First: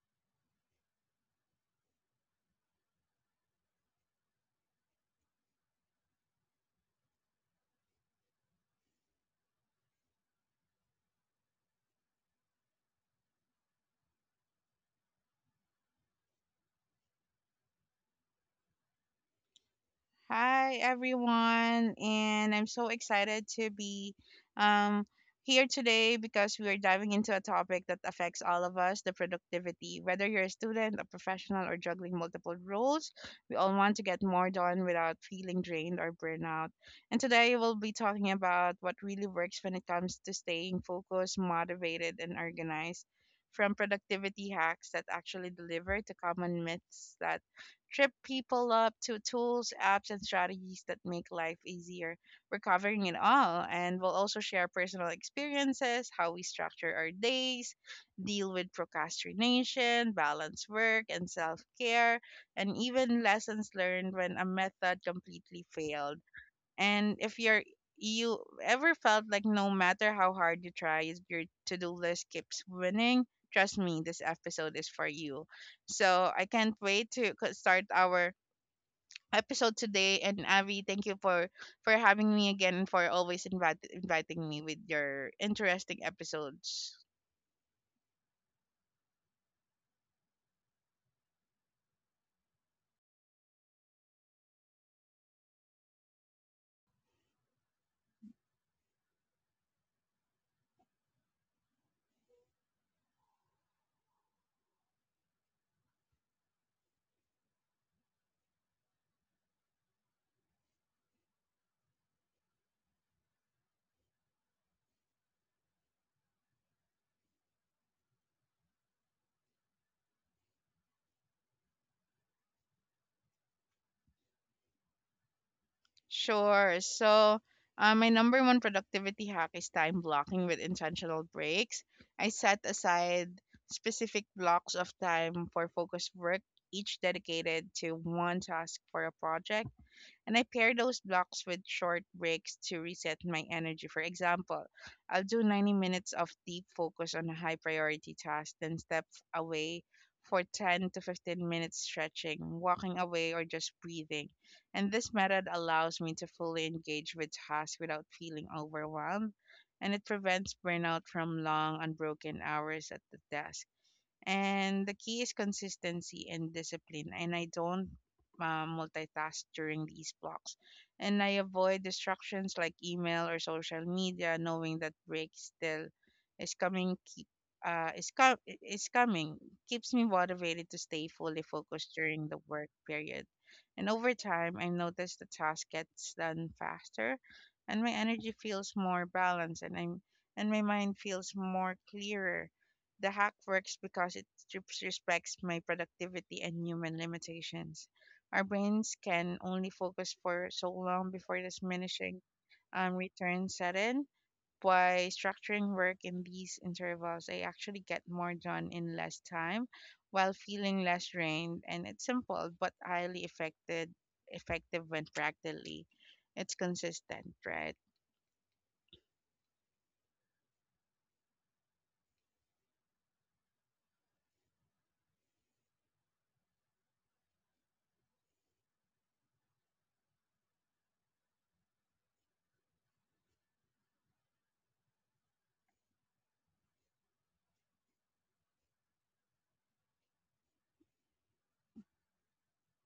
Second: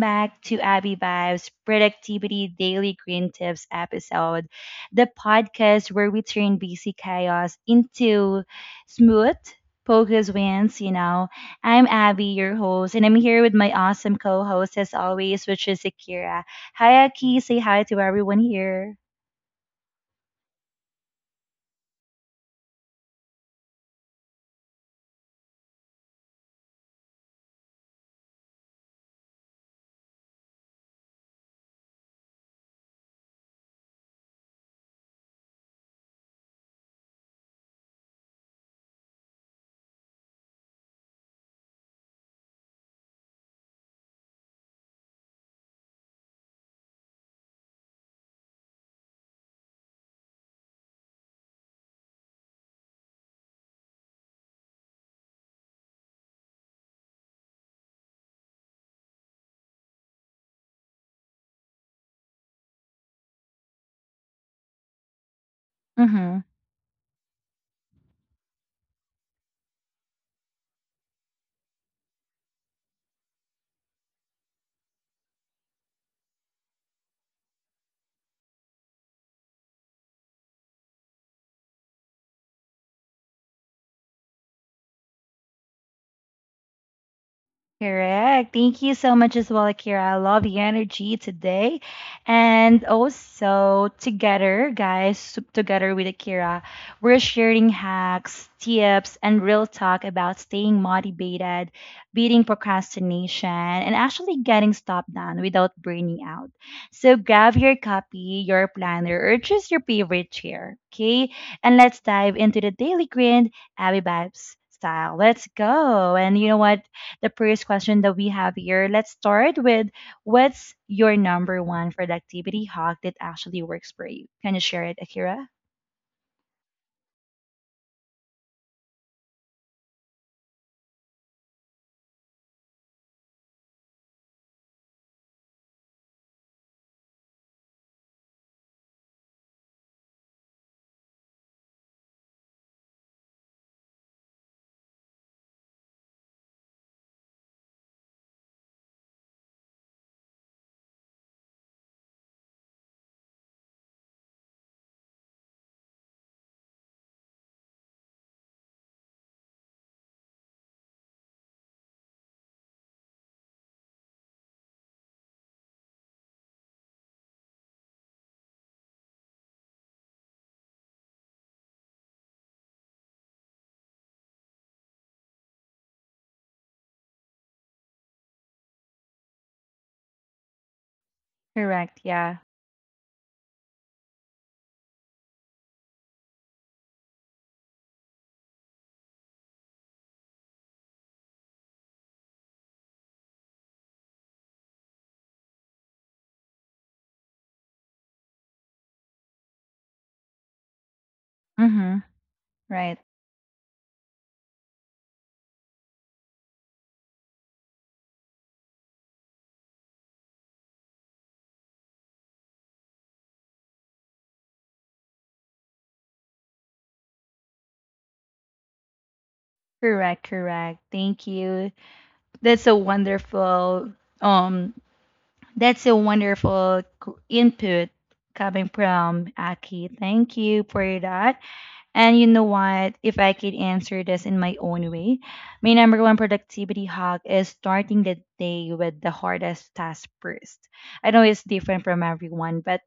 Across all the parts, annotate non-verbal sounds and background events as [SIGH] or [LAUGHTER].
back to Abby Vibes Productivity Daily Green Tips episode, the podcast where we turn busy chaos into smooth, focus wins. I'm Abby, your host, and I'm here with my awesome co host, as always, which is Akira. Hi, Aki. Say hi to everyone here. Hi, everyone, and I'm so excited to be um, here today because we are diving into a topic that affects all of us the productivity. Whether you're a student, a professional, or juggling multiple roles, we all want to get more done without feeling drained or burnout. And today we'll be talking about what really works when it comes to staying focused, motivated, and organized. From productivity hacks that actually deliver to common myths that trip people up to tools, apps, and strategies that make life easier. We're covering it all, and we'll also share personal experiences, how we structure our days, deal with procrastination, balance work and self care, and even lessons learned when a method completely failed. Mm-hmm. And if you're you ever felt like no matter how hard you try, if your to-do list keeps winning, trust me, this episode is for you. So I can't wait to start our episode today. And Avi, thank you for having me again and for always inviting me with your interesting episodes. Correct. Thank you so much as well, Akira. I love the energy today. And also, together, guys, together with Akira, we're sharing hacks, tips, and real talk about staying motivated, beating procrastination, and actually getting stuff done without burning out. So, grab your copy, your planner, or just your favorite chair, okay? And let's dive into the daily grind, Abby Vibes style. Let's go. And you know what? The first question that we have here. Let's start with what's your number one productivity hack that actually works for you? Can you share it, Akira? Sure. So, my number one productivity hack is time blocking with intentional breaks. I set aside specific blocks of time for focused work, each dedicated to one task for a project. And I pair those blocks with short breaks to reset my energy. For example, I'll do 90 minutes of deep focus on a high priority task, then step away for 10 to 15 minutes stretching, walking away, or just breathing. And this method allows me to fully engage with tasks without feeling overwhelmed, and it prevents burnout from long, unbroken hours at the desk. And the key is consistency and discipline. And I don't multitask during these blocks. And I avoid distractions like email or social media, knowing that break still is coming. Is coming keeps me motivated to stay fully focused Correct. during Yeah. the work period. And over time, I notice the task gets done faster, and my energy feels more balanced, and I'm and my mind feels more clearer the hack works because it strips- respects my productivity and human limitations. Our brains can only focus for so long before Mm-hmm. diminishing Right. returns set in. By structuring work in these intervals, I actually get more done in less time while feeling less drained, and it's simple but highly effective, effective when practically it's consistent, right? Correct. Correct. Thank you. That's a wonderful um. That's a wonderful input coming from Aki. Thank you for that. And you know what? If I could answer this in my own way, my number one productivity hack is starting the day with the hardest task first. I know it's different from everyone, but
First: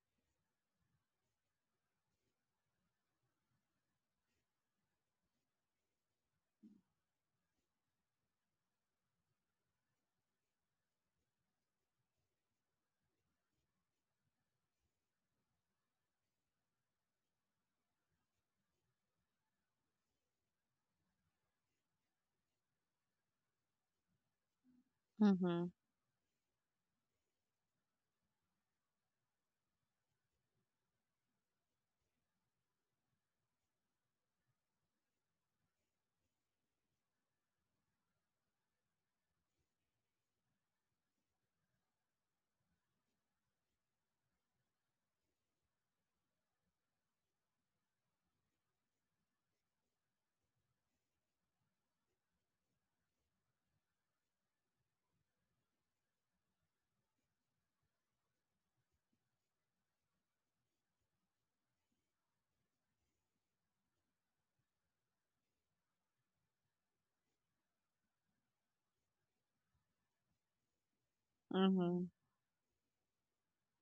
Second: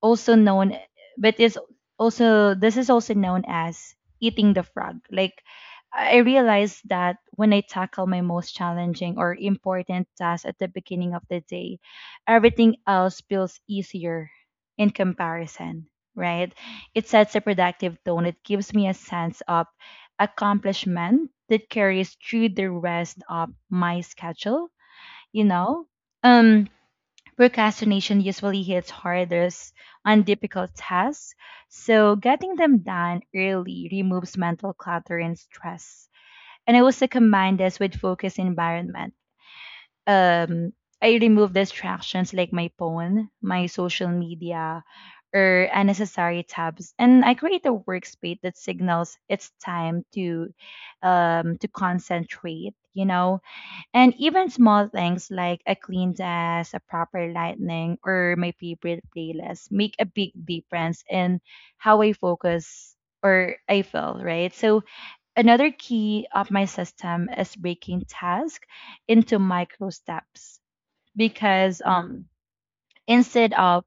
also known but it's also this is also known as eating the frog. Like I realized that when I tackle my most challenging or important task at the beginning of the day, everything else feels easier in comparison, right? It sets a productive tone. It gives me a sense of accomplishment that carries through the rest of my schedule, you Mm-hmm. know um Procrastination usually hits hardest on difficult tasks, so getting them done early removes mental clutter and stress. And I also combine this with focus environment. Um, I remove distractions like my phone, my social media, or unnecessary tabs, and I create a workspace that signals it's time to concentrate. You know, and even small things like a clean desk, a proper lighting, or my favorite playlist make a big difference in how I focus or I feel, right? So another key of my system is breaking tasks into micro steps, because Mm-hmm. um instead of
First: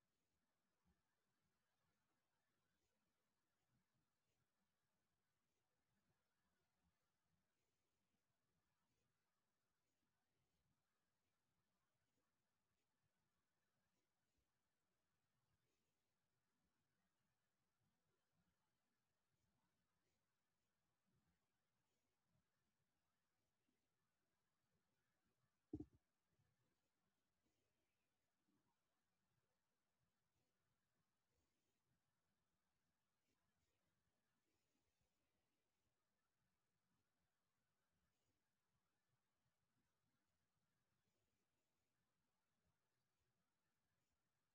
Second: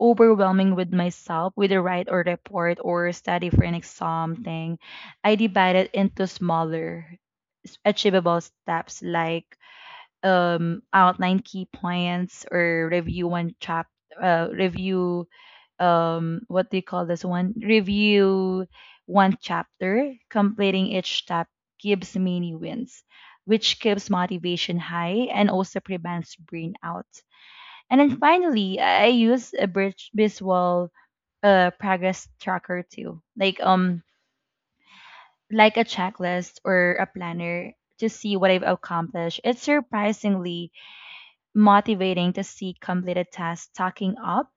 overwhelming with myself with a write or report or study for an exam thing, I divide it into smaller achievable steps, like outline key points or review one chapter, review what do you call this one, review one chapter. Completing each step gives mini wins, which keeps motivation high and also prevents burnout. And then finally, I use a bridge visual progress tracker too, like a checklist or a planner to see what I've accomplished. It's surprisingly motivating to see completed tasks stacking up,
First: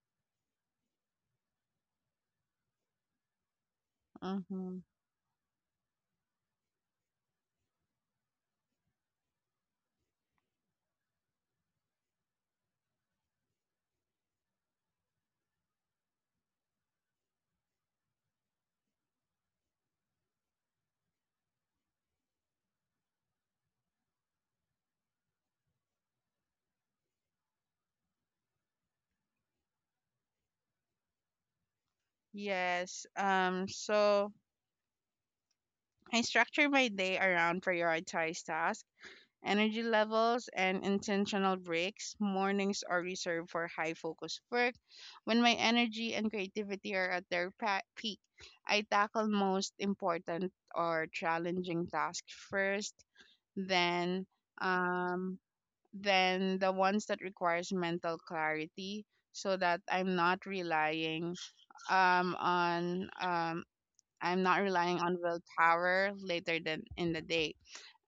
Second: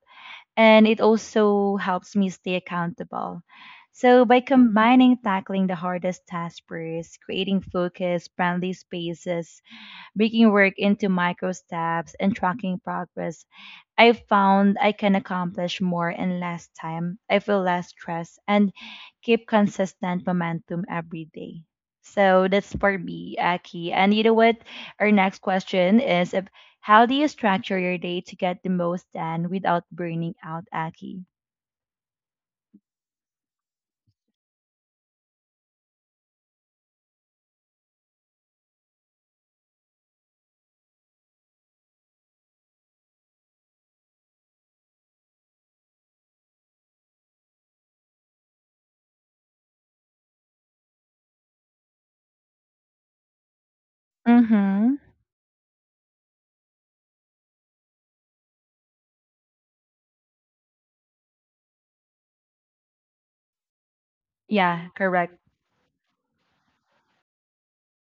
and it also helps me stay accountable. So, by Mm-hmm. combining tackling the hardest tasks first, creating focus, friendly spaces, breaking work into micro steps, and tracking progress, I found I can accomplish more in less time. I feel less stress and keep consistent momentum every day. So that's for me, Aki. And you know what? Our next question is if, how do you structure your day to get the most done without burning out, Aki? Yes. So I structure my day around prioritized tasks, energy levels, and intentional breaks. Mornings are reserved for high focus work. When my energy and creativity are at their peak, I tackle most important or challenging tasks first, then Mm-hmm. um the ones that requires mental clarity so that um on um I'm not Yeah, relying on correct. willpower later than in the day.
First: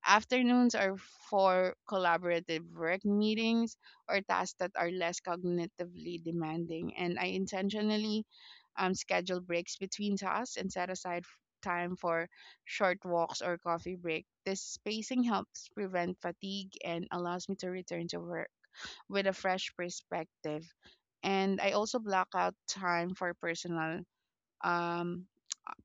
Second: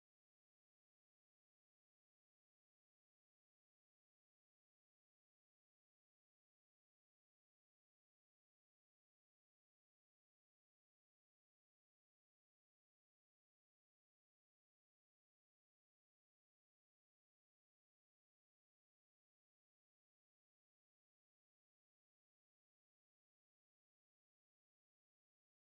Afternoons are for collaborative work meetings or tasks that are less cognitively demanding. And I intentionally schedule breaks between tasks and set aside time for short walks or coffee break. This spacing helps prevent fatigue and allows me to return to work with a fresh perspective. And I also block out time for personal um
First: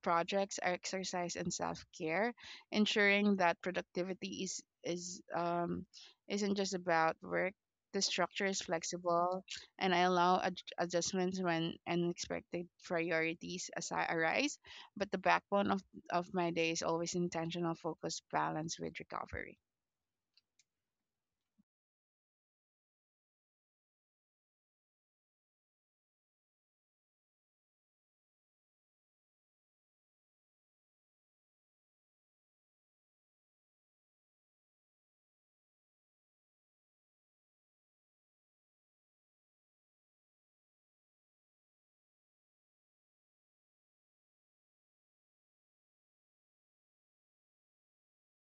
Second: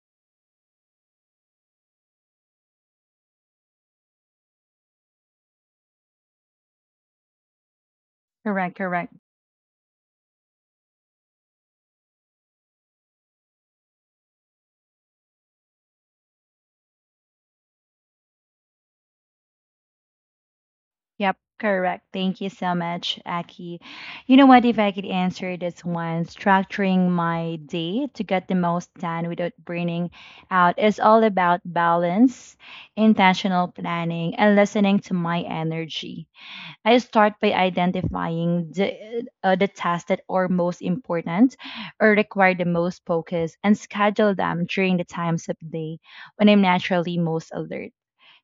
projects are exercise and self-care, ensuring that productivity is isn't just about work. The structure is Correct, correct. flexible and I allow adjustments when unexpected arise, but the backbone of my day is always intentional focus balance with recovery. Yep, correct. Thank you so much, Aki. You know what? If I could answer this one, structuring my day to get the most done without burning out is all about balance, intentional planning, and listening to my energy. I start by identifying the tasks that are most important or require the most focus and schedule them during the times of day when I'm naturally most alert.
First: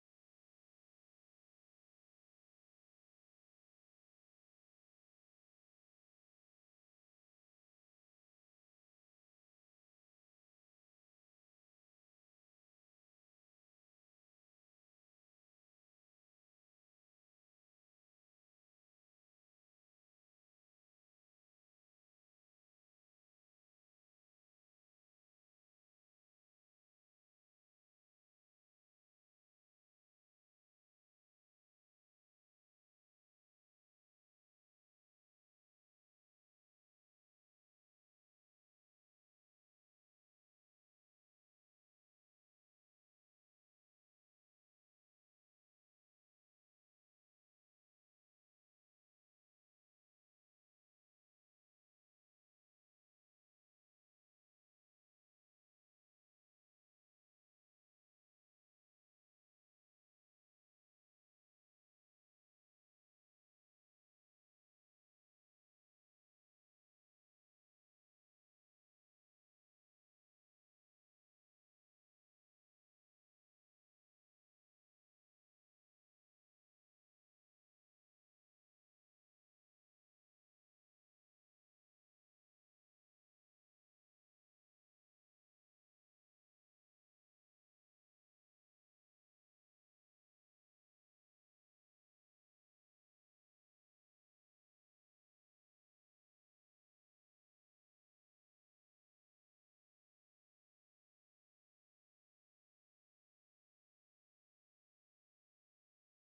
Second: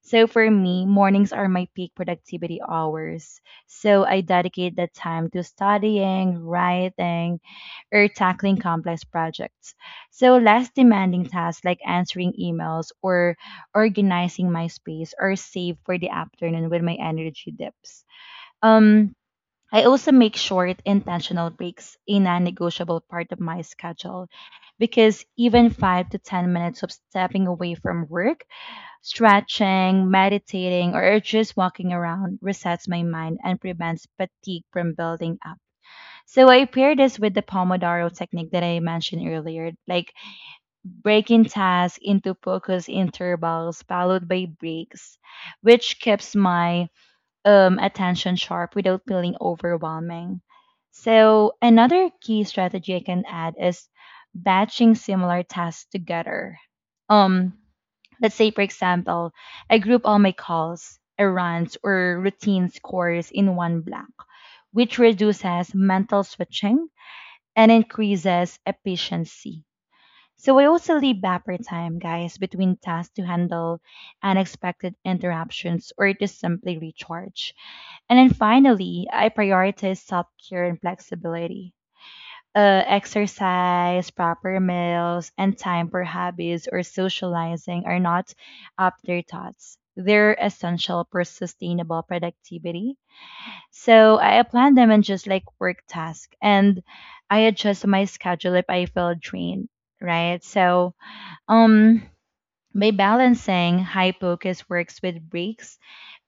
So for me, mornings are my peak productivity hours. So I dedicate that time to studying, writing, or tackling complex projects. So less demanding tasks like answering emails or organizing my space are saved for the afternoon when my energy dips. Um I also make short intentional breaks a non-negotiable part of my schedule, because even 5 to 10 minutes of stepping away from work, stretching, meditating, or just walking around resets my mind and prevents fatigue from building up. So I pair this with the Pomodoro technique that I mentioned earlier, like breaking tasks into focus intervals followed by breaks, which keeps my attention sharp without feeling overwhelming. So another key strategy I can add is batching similar tasks together. Um, Let's say, for example, I group all my calls, errands, or routine scores in one block, which reduces mental switching and increases efficiency. So I also leave buffer time, guys, between tasks to handle unexpected interruptions or to simply recharge. And then finally, I prioritize self care and flexibility. Exercise, proper meals, and time for hobbies or socializing are not afterthoughts. They're essential for sustainable productivity. So I plan them in just like work task, and I adjust my schedule if I feel drained, right? So um by balancing high focus works with breaks,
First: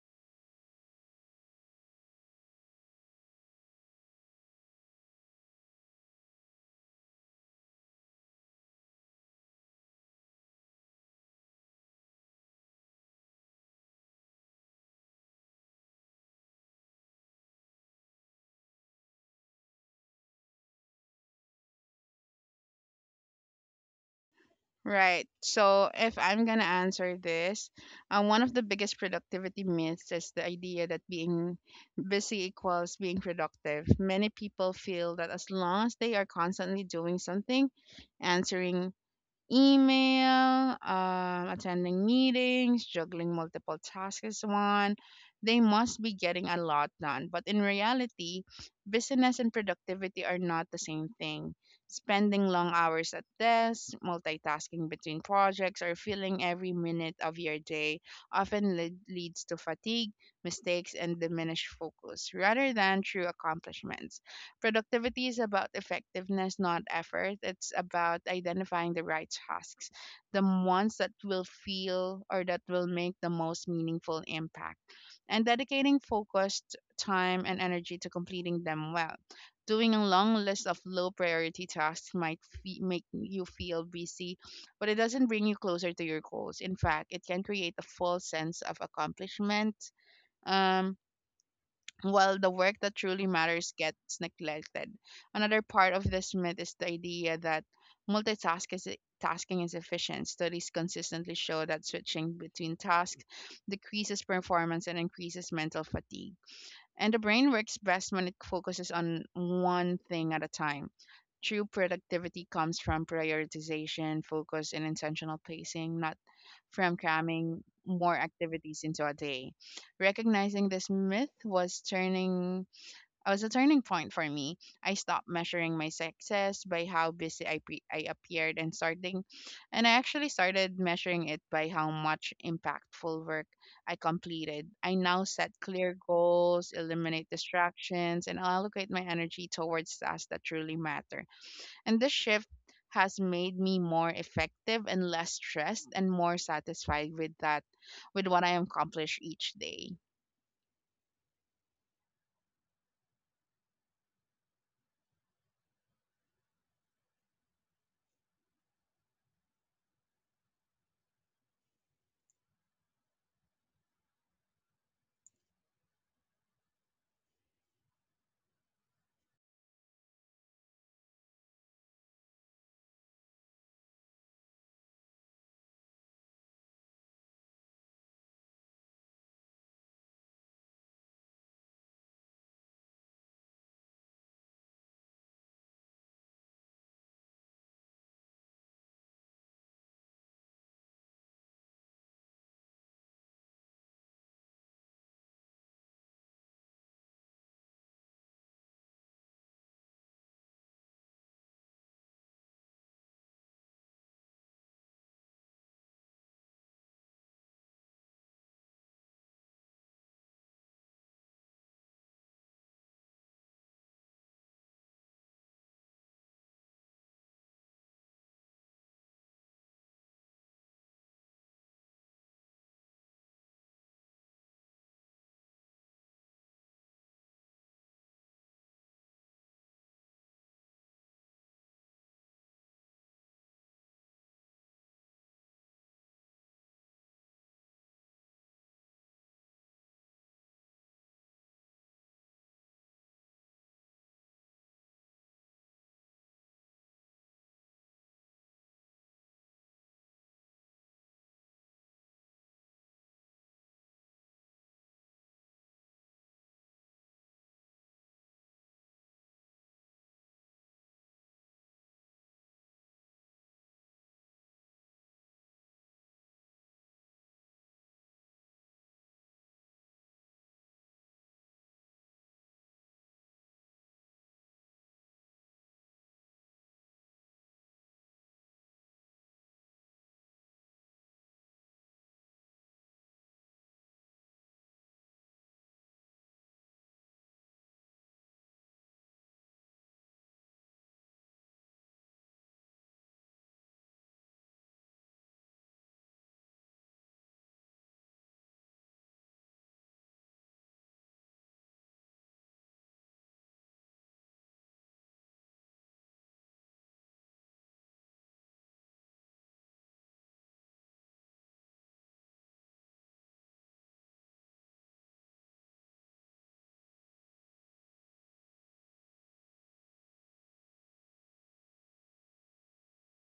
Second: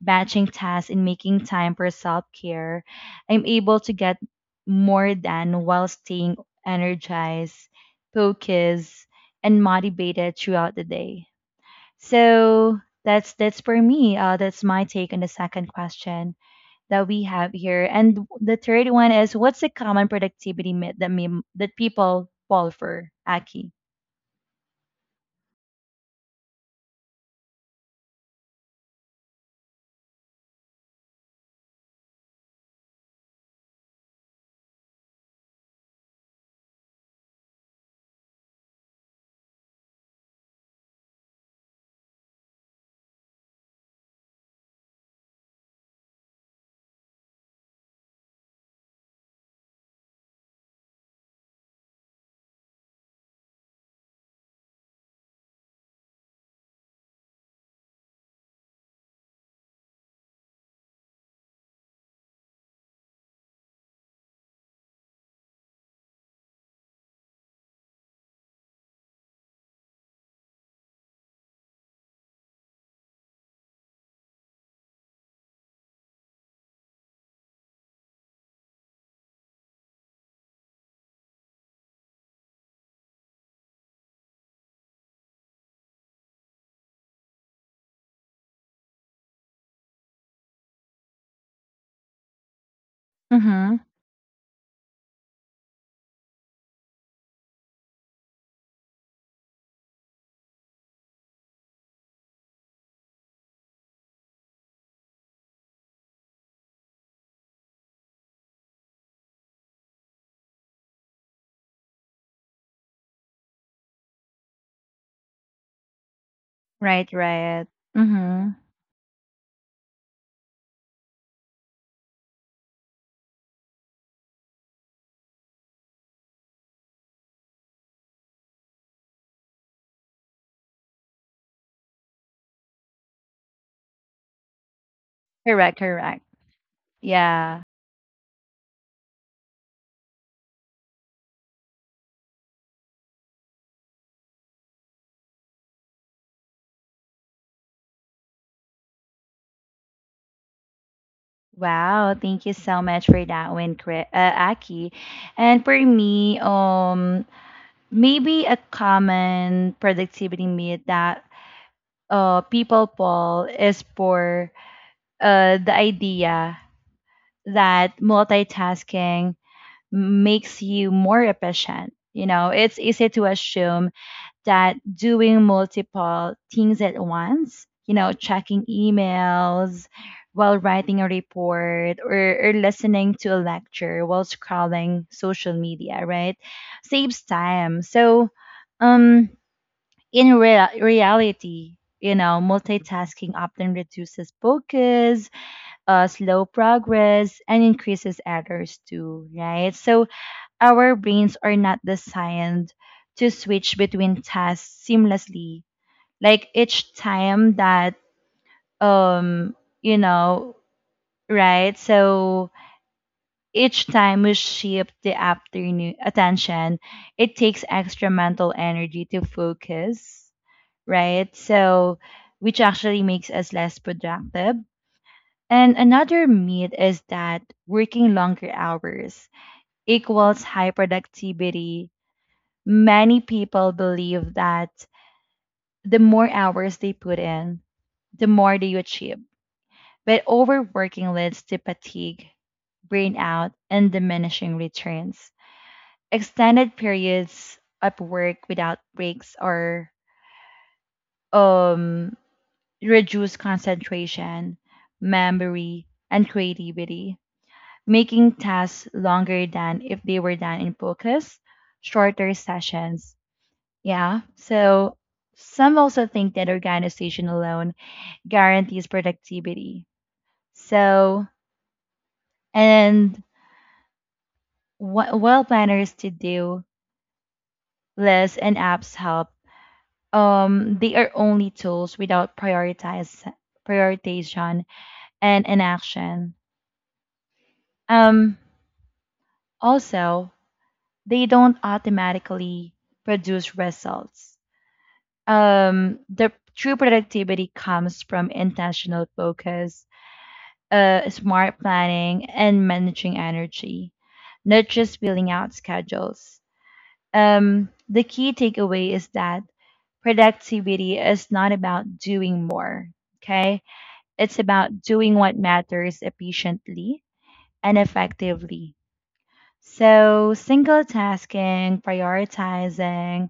batching tasks, and making time for self care, I'm able to get more done while staying energized, focused, and motivated throughout the day. So that's for me. That's my take on the second question that we have here. And the third one is, what's the common productivity myth that people fall for? Aki. Right. So if I'm gonna answer this, one of the biggest productivity myths is the idea that being busy equals being productive. Many people feel that as long as they are constantly doing something, answering email, attending meetings, juggling multiple tasks as one. They must be getting a lot done. But in reality, business and productivity are not the same thing. Spending long hours at desks, multitasking between projects, or filling every minute of your day often leads to fatigue, mistakes, and diminished focus rather than true accomplishments. Productivity is about effectiveness, not effort. It's about identifying the right tasks, the ones that will feel or that will make the most meaningful impact, and dedicating focused time and energy to completing them well. Doing a long list of low priority tasks might make you feel busy, but it doesn't bring you closer to your goals. In fact, it can create a false sense of accomplishment. Um, while the work that truly matters Mm-hmm. gets neglected. Another part of this myth is the idea that multitasking is, tasking is efficient. Studies consistently show that switching between tasks decreases performance and increases mental fatigue. And the brain works best when it focuses on one thing at a time. True productivity comes from prioritization, focus, and intentional pacing, not from Right. cramming Right. more Mm-hmm. activities into a day. Recognizing this myth was a turning point for me. I stopped measuring my success by how busy I appeared and I actually started measuring it by how much impactful work I completed. I now set Correct, clear correct. goals, eliminate Yeah. distractions, and allocate my energy towards tasks that truly matter. And this shift has made me more effective and less stressed and more satisfied with what I accomplish each day. Wow, thank you so much for that one, Chris, Aki. And for me, maybe a common productivity myth that people fall is for the idea that multitasking makes you more efficient. You know, it's easy to assume that doing multiple things at once, you know, checking emails while writing a report, or listening to a lecture while scrolling social media, right? Saves time. So, um, in real reality, you know, multitasking often reduces focus, slow progress, and increases errors too, right? So, our brains are not designed to switch between tasks seamlessly. Like each time that um you know, right? So each time we shift the afternoon attention, it takes extra mental energy to focus, right? So, which actually makes us less productive. And another myth is that working longer hours equals high productivity. Many people believe that the more hours they put in, the more they achieve. But overworking leads to fatigue, burnout, and diminishing returns. Extended periods of work without breaks or um, reduce concentration, memory, and creativity, making tasks longer than if they were done in focus, shorter sessions. Yeah. So some also think that organization alone guarantees productivity. So, and what well planners to do lists and apps help. They are only tools without prioritize prioritization and inaction. Um, also, they don't automatically produce results. The true productivity comes from intentional focus, smart planning and managing energy, not just filling out schedules. The key takeaway is that productivity is not about doing more, okay? It's about doing what matters efficiently and effectively. So, single tasking, prioritizing,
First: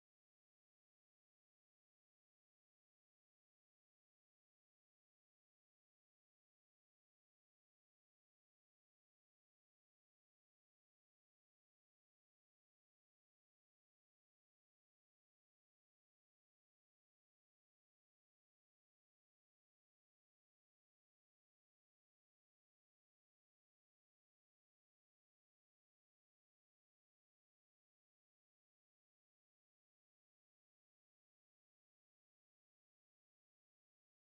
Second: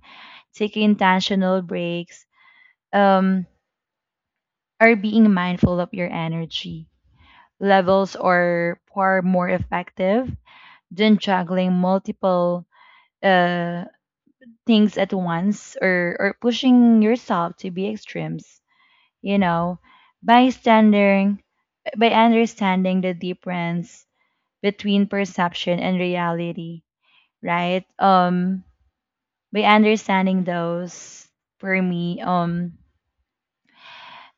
taking intentional breaks, um, or being mindful of your energy levels are far more effective than juggling multiple uh, things at once, or pushing yourself to be extremes, you know. by standing by understanding the difference between perception and reality, right? By understanding those for me,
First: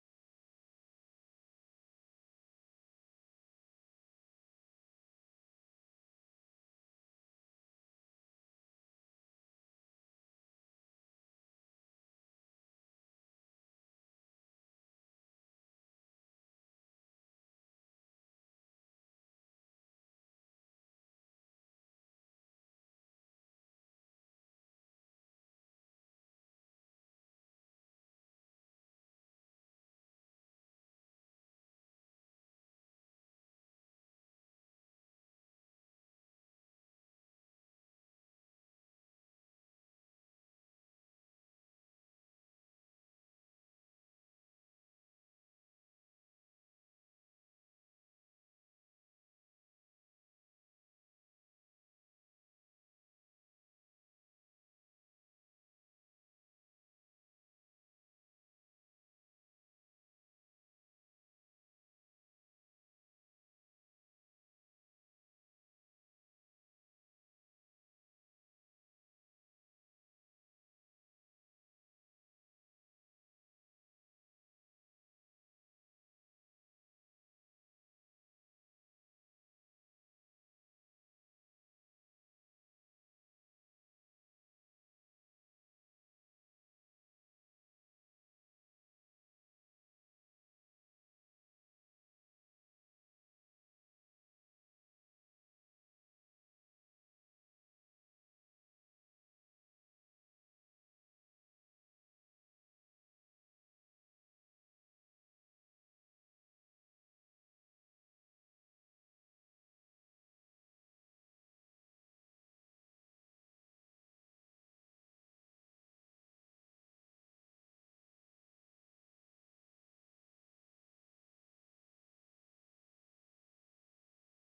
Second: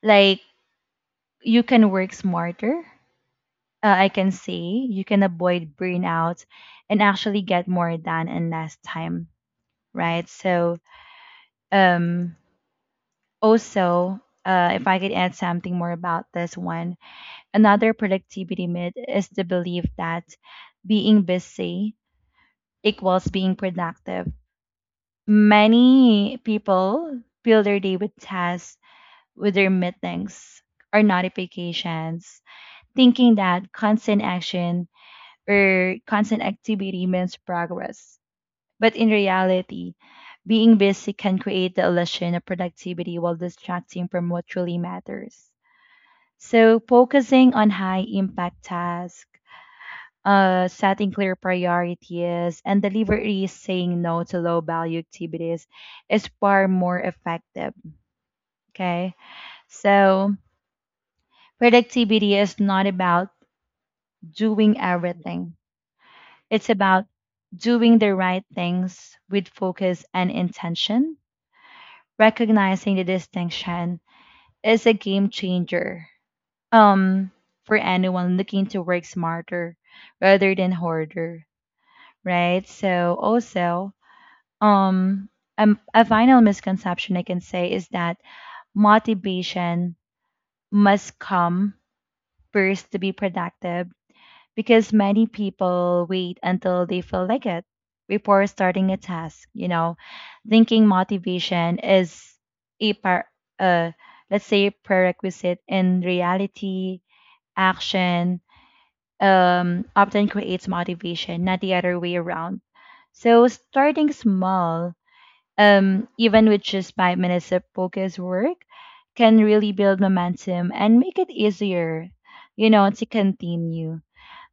like You can work smarter. I can say you can avoid burnout and actually get more done in less time, right? So, um also, if I could add something more about this one, another productivity myth is the belief that being busy equals being productive. Many people fill their day with tasks, with their meetings or notifications, thinking that constant action or constant activity means progress. But in reality, being busy can create the illusion of productivity while distracting from what truly matters. So focusing on high impact tasks, setting clear priorities, and deliberately saying no to low value activities is far more effective. Okay. So productivity is not about doing everything. It's about doing the right things with focus and intention. Recognizing the distinction is a game changer. Um, for anyone looking to work smarter rather than harder, right? So also, um, a final misconception I can say is that motivation must come first to be productive, because many people wait until they feel like it before starting a task, you know, thinking motivation is a par uh let's say prerequisite. In reality, action often creates motivation, not the other way around. So starting small, even with just 5 minutes of focus work, can really build momentum and make it easier, you know, to continue.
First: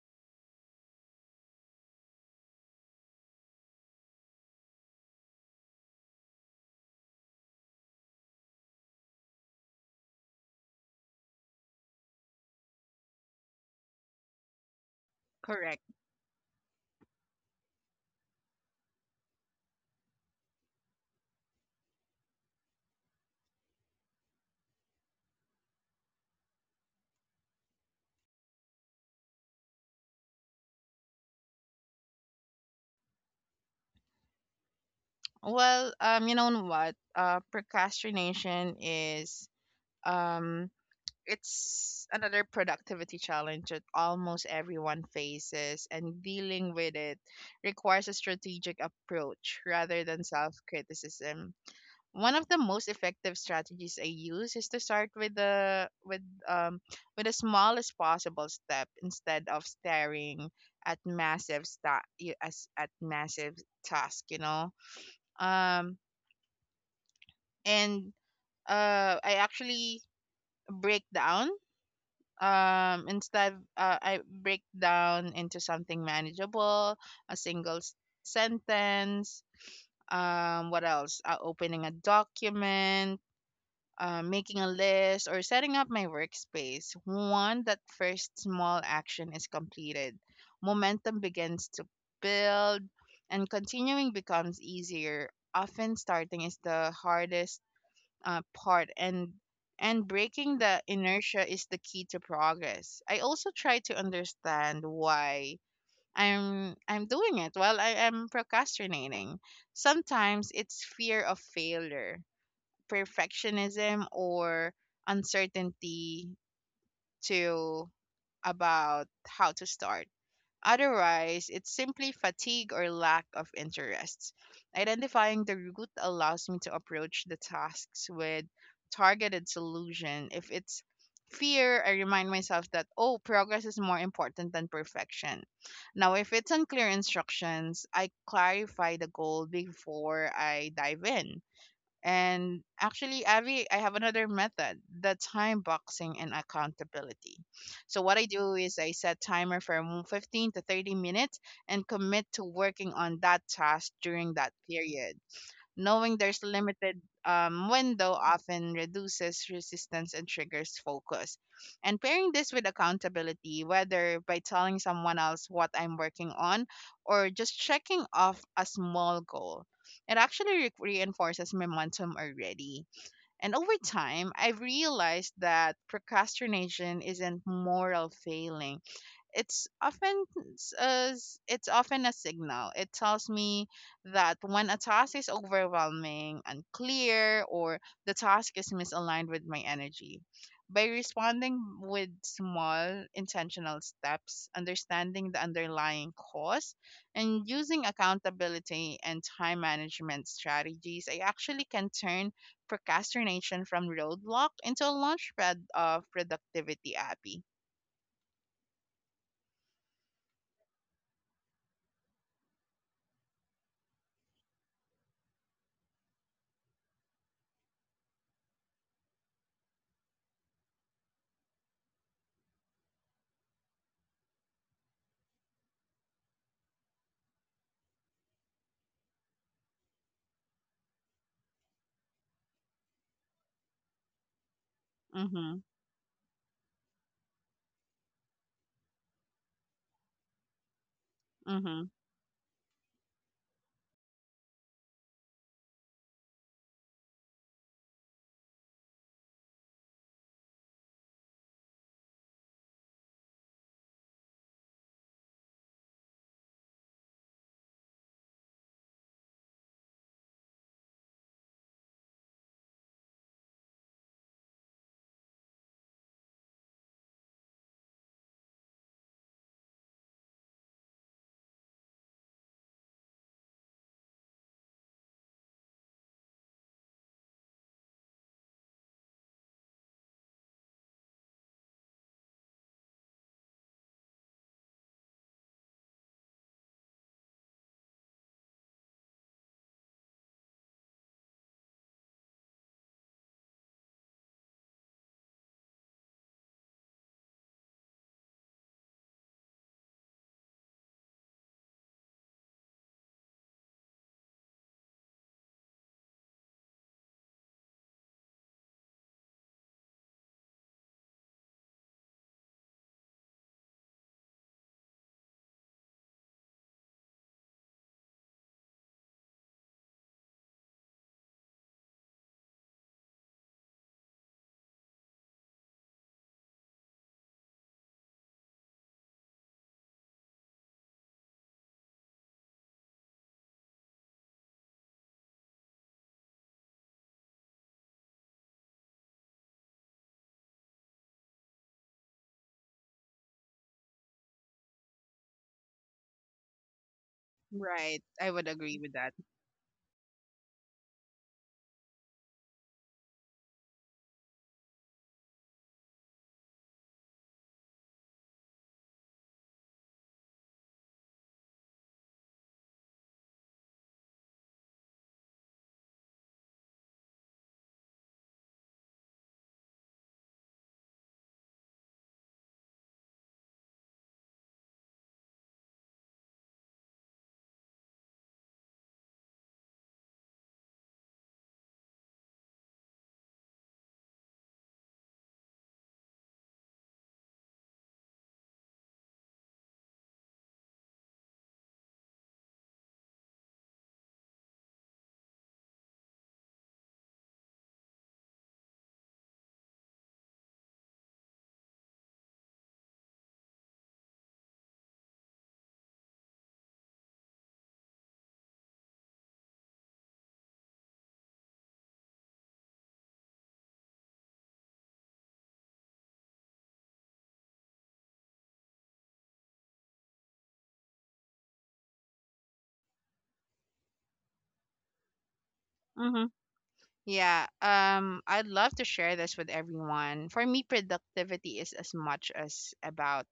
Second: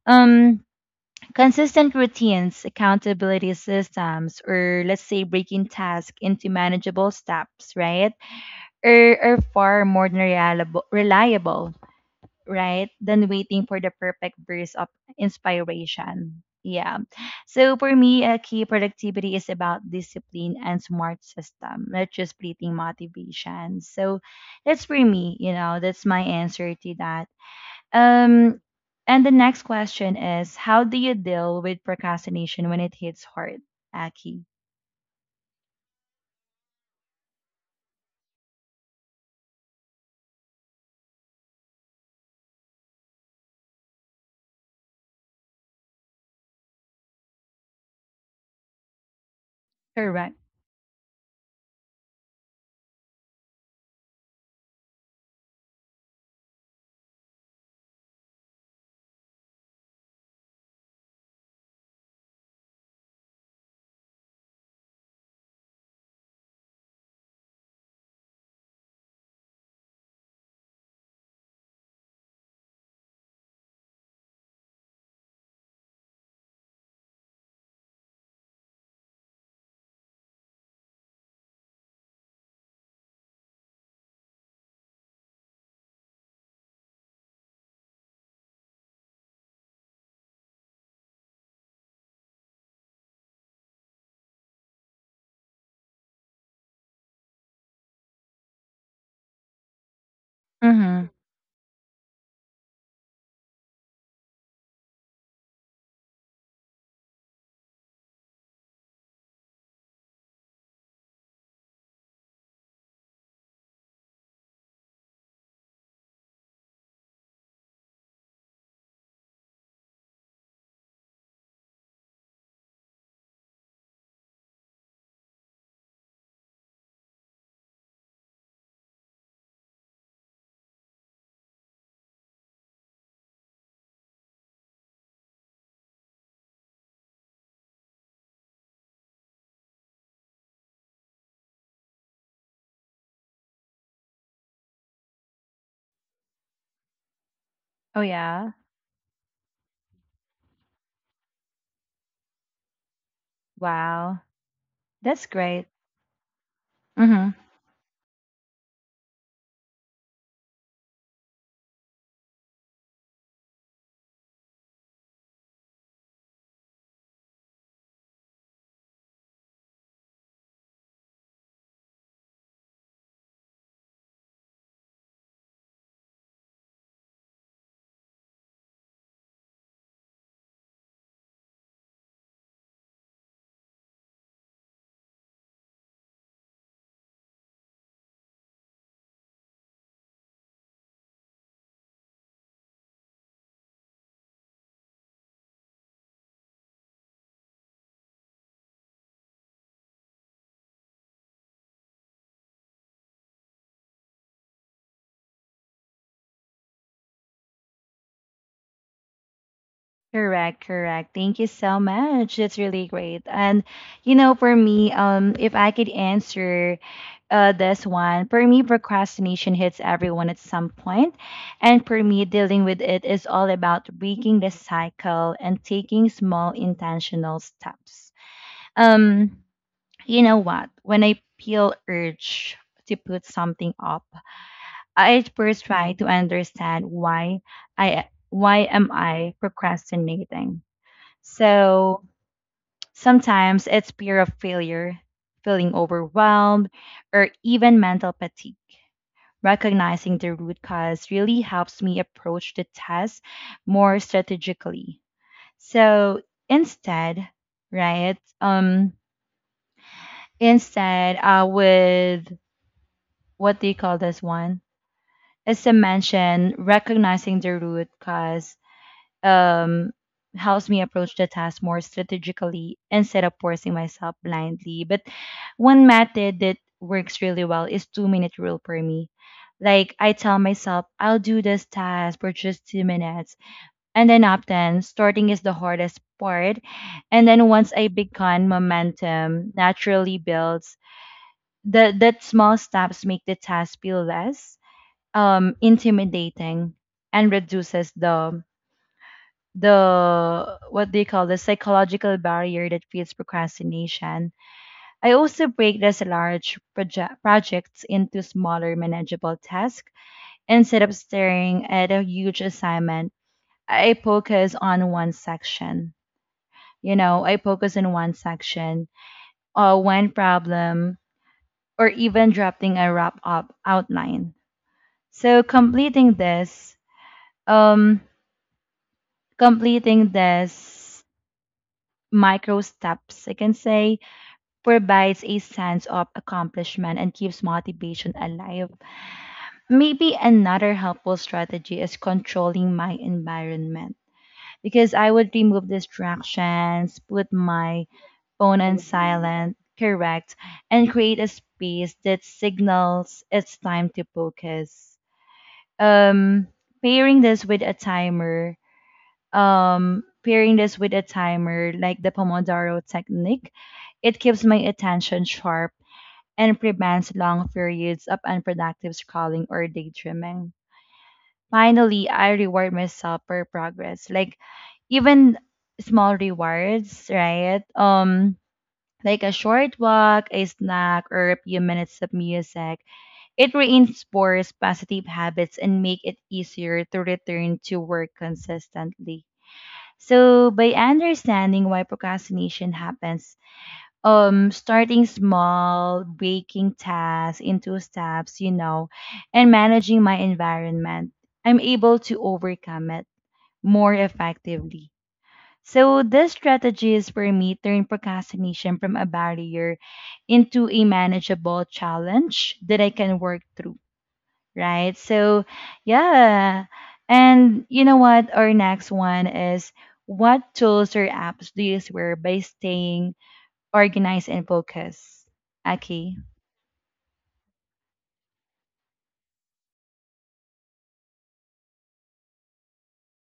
Um, consistent routines, accountability systems, or let's say breaking tasks into manageable steps, right? Are far more reliable, right? Than waiting for the perfect burst of Correct. inspiration. Yeah. So for me, a key productivity is about discipline and smart system, not just fleeting motivation. So that's for me, you know, that's my answer to that. Um, and the next question is, how do you deal with procrastination when it hits hard, Aki? Well, you know what? Procrastination is um, it's another productivity challenge that almost everyone faces, and dealing with it requires a strategic approach rather than Correct. self criticism. One of the most effective strategies I use is to start um with the smallest possible step instead of staring at massive sta- y- as at massive task, you know. Um and I actually break down instead I break down into something manageable, a sentence, what else? Opening a document, making a list or setting up my workspace, one that first small action is completed, momentum begins to build, and continuing becomes easier. Often, starting is the hardest part, and breaking the Mm-hmm. inertia is the key to progress. I also try to understand why I'm doing it while I am procrastinating. Sometimes it's fear of failure, perfectionism or uncertainty to about how to start. Otherwise, it's simply fatigue or lack of interest. Identifying the root allows me to approach the tasks with targeted solution. If it's fear, I remind myself that oh, progress is more important than perfection. Now, if it's unclear instructions, I clarify the goal before I dive in. And actually, Avi, I have another method, the time boxing and accountability. Oh So what I yeah. do is I set timer for 15 to 30 minutes and commit to working on that task Wow. during that period. That's great. Knowing there's limited Mm-hmm. Window often reduces resistance and triggers focus. And pairing this with accountability, whether by telling someone else what I'm working on or just checking off a small goal, it actually reinforces momentum already. And over time, I've realized that procrastination isn't moral failing. It's often s- as it's often a signal. It tells me that when a task is overwhelming, unclear, or the task is misaligned with my energy. By responding with small intentional steps, understanding the underlying cause, and using accountability and time management strategies, I actually can turn procrastination from roadblock into a launchpad of productivity, Abby. Correct, correct. Thank you so much. That's really great. And you know, for me, if I could answer this one, for me, procrastination hits everyone at some point, and for me, dealing with it is all about breaking the cycle and taking small intentional steps. Um, you know what? When I feel urge to put something up, I Mm-hmm. first try to understand why I why am I procrastinating, Mm-hmm. so sometimes it's fear of failure, feeling overwhelmed, or even mental fatigue. Recognizing the root cause really helps me approach the test more strategically. So instead, right? Instead, with what do you call this one? As I mentioned, recognizing the root cause um, helps me approach the task more strategically instead of forcing myself blindly. But one method that works really well is 2-minute rule for me. Like I tell myself, I'll do this task for just 2 minutes. And then often starting is the hardest part. And then once I begin, momentum naturally builds. The that small steps make the task feel less intimidating and reduces the what they call the psychological barrier that creates procrastination. I also break these large projects into smaller, manageable tasks instead of staring at a huge assignment. I focus on one section. You know, I focus on one section, or one problem, or even drafting a wrap up outline. So completing this, um, completing this micro steps, I can say, provides a sense of accomplishment and keeps motivation alive. Maybe another helpful strategy is controlling my environment because I would remove distractions, put my Right. I would phone on agree with that. silent, correct, and create a space that signals it's time to focus. Um, pairing this with a timer, Pairing this with a timer like the Pomodoro technique, it keeps my attention sharp and prevents long periods of unproductive scrolling or daydreaming. Finally, I reward myself for progress. Like even small rewards, right? Like a short walk, a snack, or a few minutes of music. It reinforces positive habits and make it easier to return to work consistently. So by understanding why procrastination happens, starting small, breaking tasks into steps, you know, and managing my environment, I'm able to overcome it more effectively. So this strategy is for me turn procrastination from a barrier into a manageable challenge that I can work through, right? So yeah, and you know what our next one is: what tools or apps do you swear by staying organize and focus. Okay. Hmm. Yeah. I'd love to share this with everyone. For me, productivity is as much as about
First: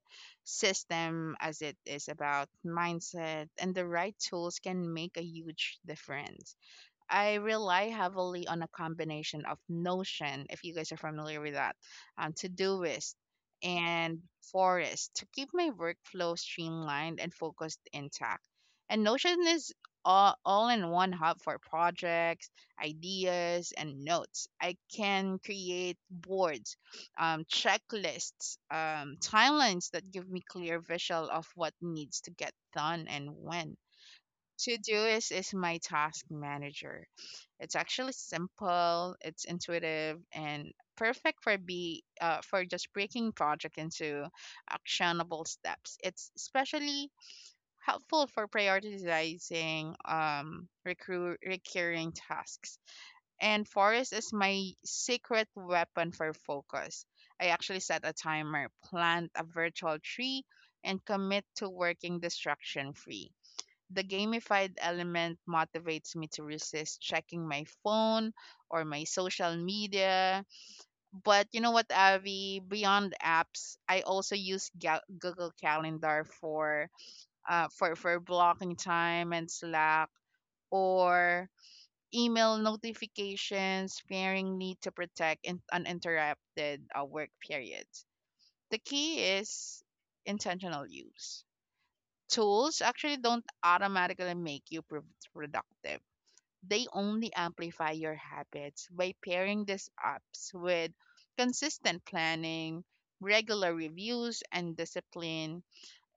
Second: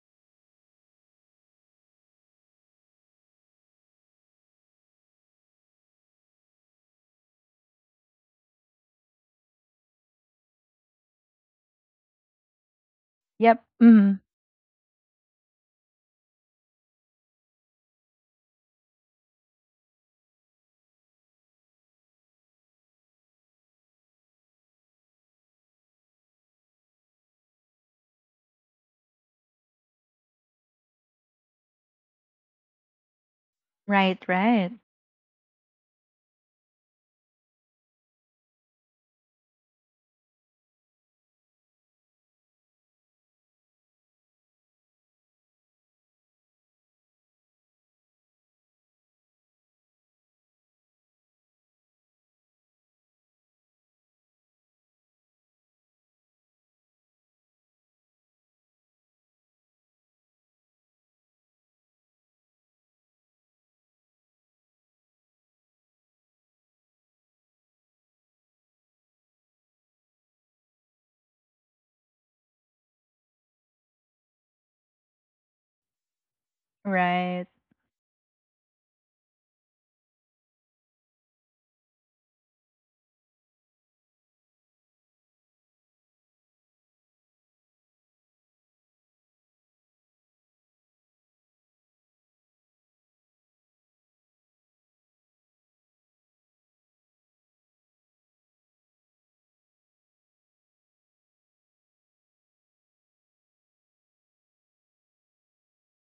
system as it is about mindset, and the right tools can make a huge difference. I rely heavily on a combination of Notion, if you guys are familiar with that, Todoist Yep. Mhm. and Forest to keep my workflow streamlined and focused intact. And Notion is all in one hub for projects, ideas, and notes. I can create boards, checklists, timelines that give me clear visual of what needs to get done and when. Right, right. Todoist is my task manager. It's actually simple, it's intuitive, and perfect for be for just breaking project into actionable steps. It's especially helpful for prioritizing recurring tasks. And Forest is my secret weapon for focus. I actually set a timer, plant a virtual tree, and commit to working distraction free. The gamified element motivates me to resist checking my phone or my social media. But you know what, Avi? Beyond apps, I also use Google Calendar for Right. For blocking time and Slack or email notifications, pairing need to protect uninterrupted work periods. The key is intentional use. Tools actually don't automatically make you productive. They only amplify your habits by pairing these apps with consistent planning, regular reviews, and discipline.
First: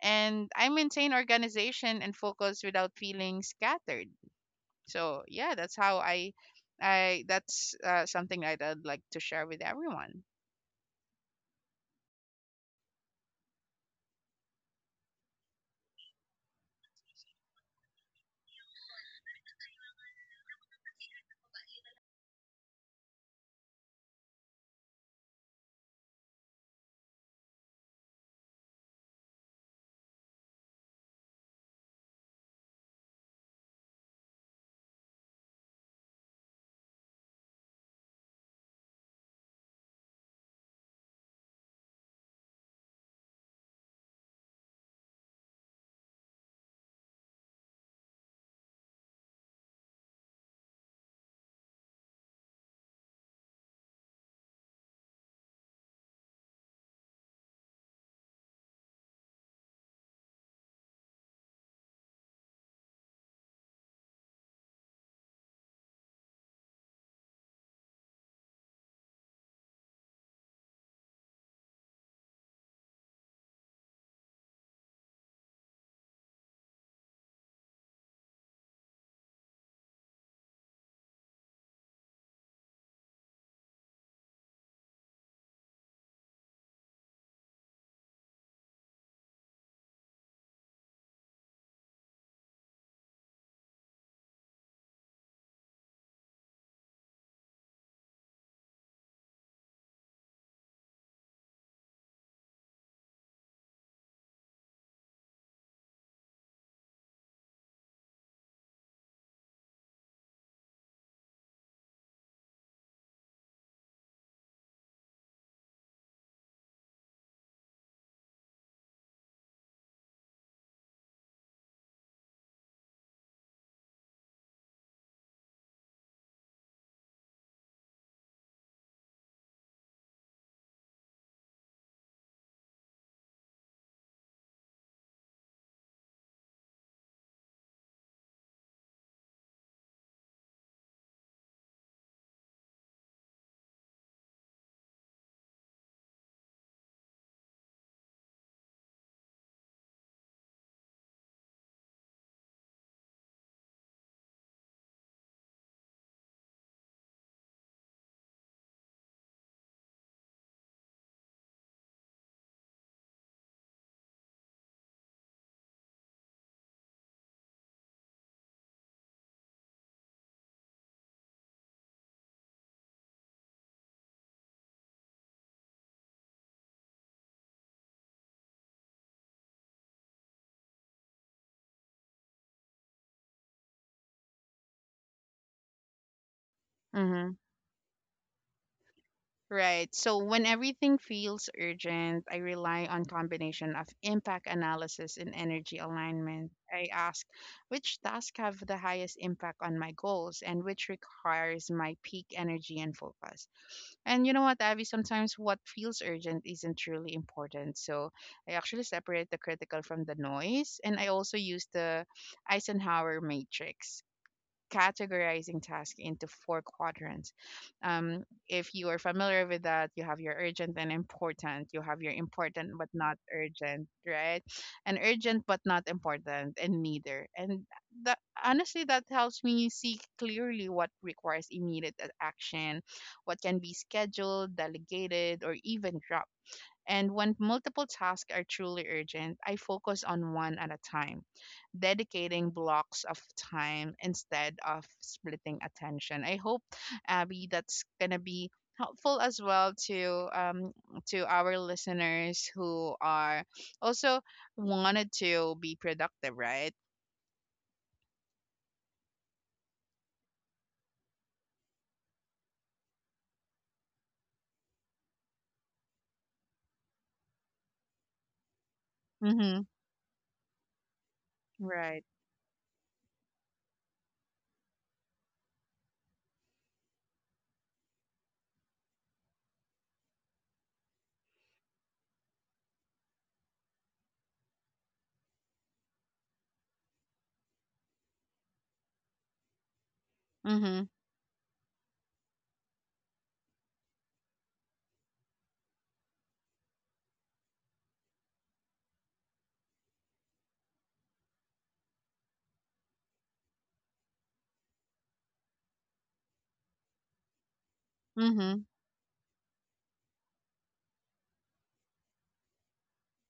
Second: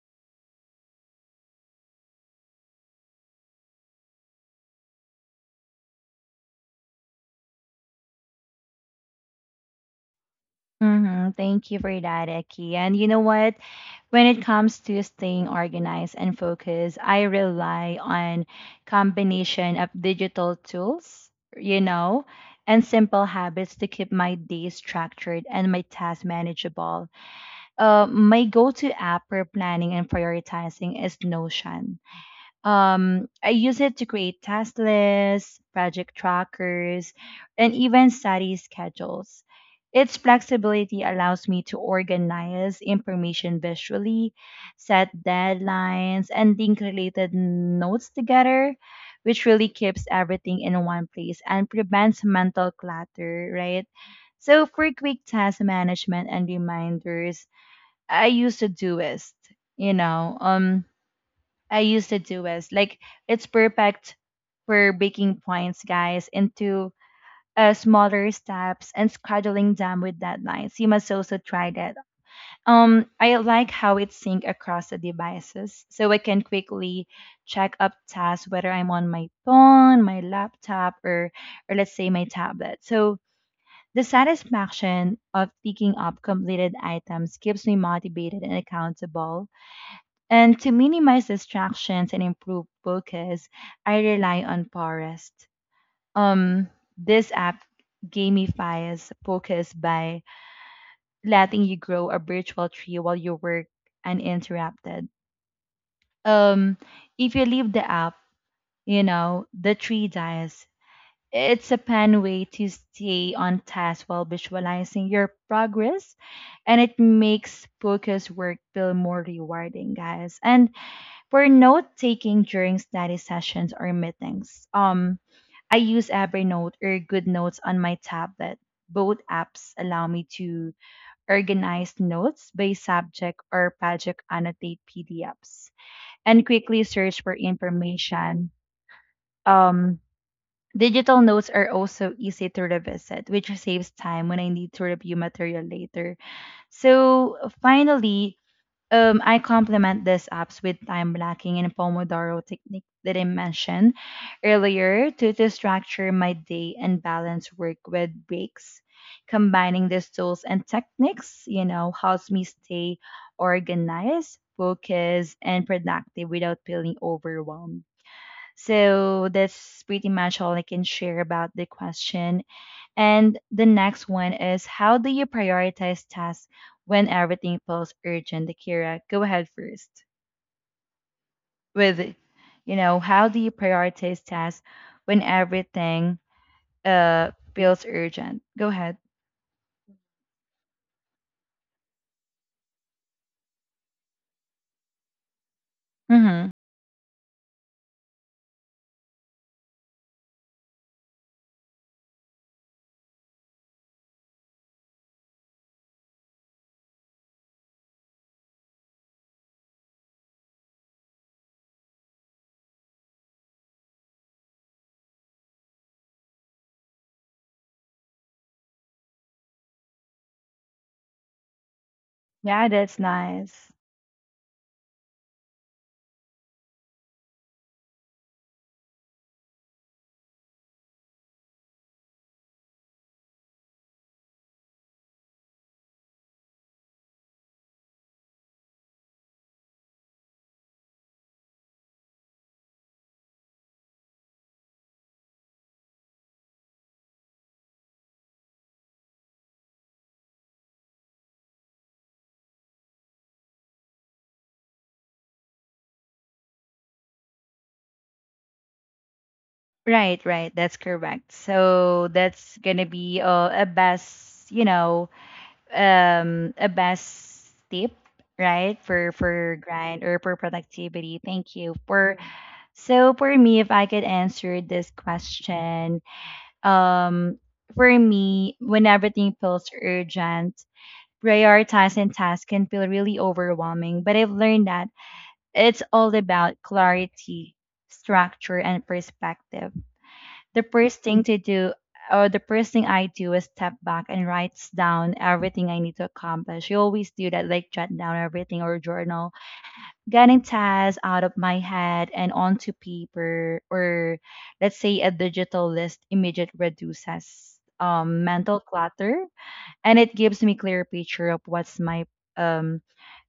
And I maintain organization and focus without feeling scattered. So yeah, that's how I that's something that I'd like to share with everyone. Hmm. Thank you for that, Eki. And you know what? When it comes to staying organized and focused, I rely on combination of digital tools, you know, and simple habits to keep my day structured and my tasks manageable. My go-to app for planning and prioritizing is Notion. I use it to create task lists, project trackers, and even study schedules. Its flexibility allows me to organize information visually, set deadlines, and link related notes together, which really keeps everything in one place and prevents mental clutter, right? So for quick task management and reminders, I use Todoist, you know. I used to do is like it's perfect for breaking points, guys, into smaller steps and scheduling them with deadlines. You must also try that. I like how it sync across the devices, so I can quickly check up tasks whether I'm on my phone, my laptop, or let's say my tablet. So the satisfaction of picking up completed items keeps me motivated and accountable, and to minimize distractions and improve focus, I rely on Forest. Um, this app gamifies focus by letting you grow a virtual tree while you work uninterrupted. Um, if you leave the app, you know, the tree dies. It's a fun way to stay on task while visualizing your progress, and it makes focus work feel more rewarding, guys. And for note taking during study sessions or meetings, I use Evernote or Good Notes on my tablet. Both apps allow me to organize notes by subject or project, annotate PDFs, and quickly search for information. Um, Digital notes are also easy to revisit, which saves time when I need to review material later. So, finally, I complement these apps with time blocking and Pomodoro technique that I mentioned earlier to structure my day and balance work with breaks. Combining these tools and techniques, you know, helps me stay organized, focused, and productive without feeling overwhelmed. So that's pretty much all I can share about the question. And the next one is how do you prioritize tasks when everything feels urgent? Akira, go ahead first with, you know, how do you prioritize tasks when everything feels urgent? Go ahead. Right. So when everything feels urgent, I rely on combination of impact analysis and energy Mm-hmm. alignment. I ask which tasks have the highest impact on my goals and which requires my peak energy and focus. And you know what, Abby, sometimes what feels urgent isn't truly important. So I actually separate the critical from the noise, and I also use the Eisenhower matrix, categorizing tasks into four quadrants. Um, if you are familiar with that, you have your urgent and important, you have your Yeah, important but that's not nice. urgent, right? And urgent but not important, and neither. And that, honestly, that helps me see clearly what requires immediate action, what can be scheduled, delegated, or even dropped. And when multiple tasks are truly urgent, I focus on one at a time, dedicating blocks of time instead of splitting attention. I hope, Abby, that's gonna be helpful as well to our listeners who are also wanted to be productive, right? Right, right. That's correct. So that's gonna be a best, you know, a best tip, right, for Mm-hmm. grind or for productivity. Thank you Right. for. So for me, if I could answer this question, um, for me, when everything feels urgent, prioritizing tasks can feel really overwhelming. But I've learned that it's all about clarity, structure, and perspective. The Mm-hmm. first thing to do or the first thing I do is step back and write down everything I need to accomplish. You always do that, like jot down everything or journal, getting tasks out of my head and onto paper or let's say a digital list immediate reduces Mm-hmm. mental clutter, and it gives me clear picture of what's my um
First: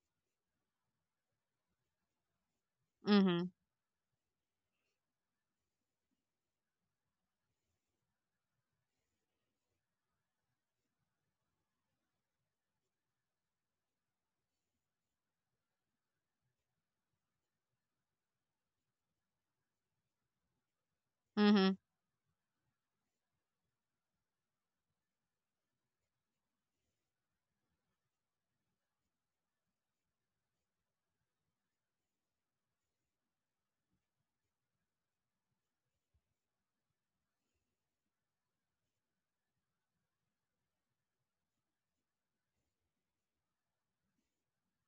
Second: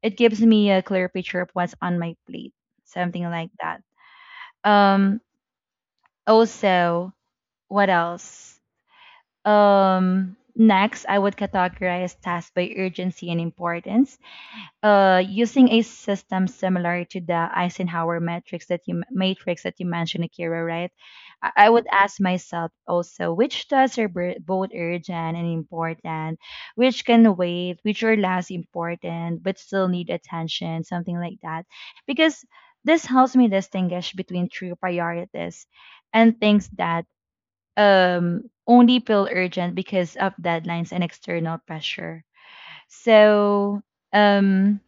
it gives me a clear picture of what's on my plate, something Mm-hmm. like that. um Also, what else next I would categorize tasks by urgency and importance, using a system similar to the Eisenhower matrix that you mentioned, Akira, right? I Mm-hmm. would ask myself also which tasks are both urgent and important, which can wait, which are less important but still need attention, something like that, because this helps me distinguish between true priorities and things that only feel urgent because of deadlines and external pressure. So um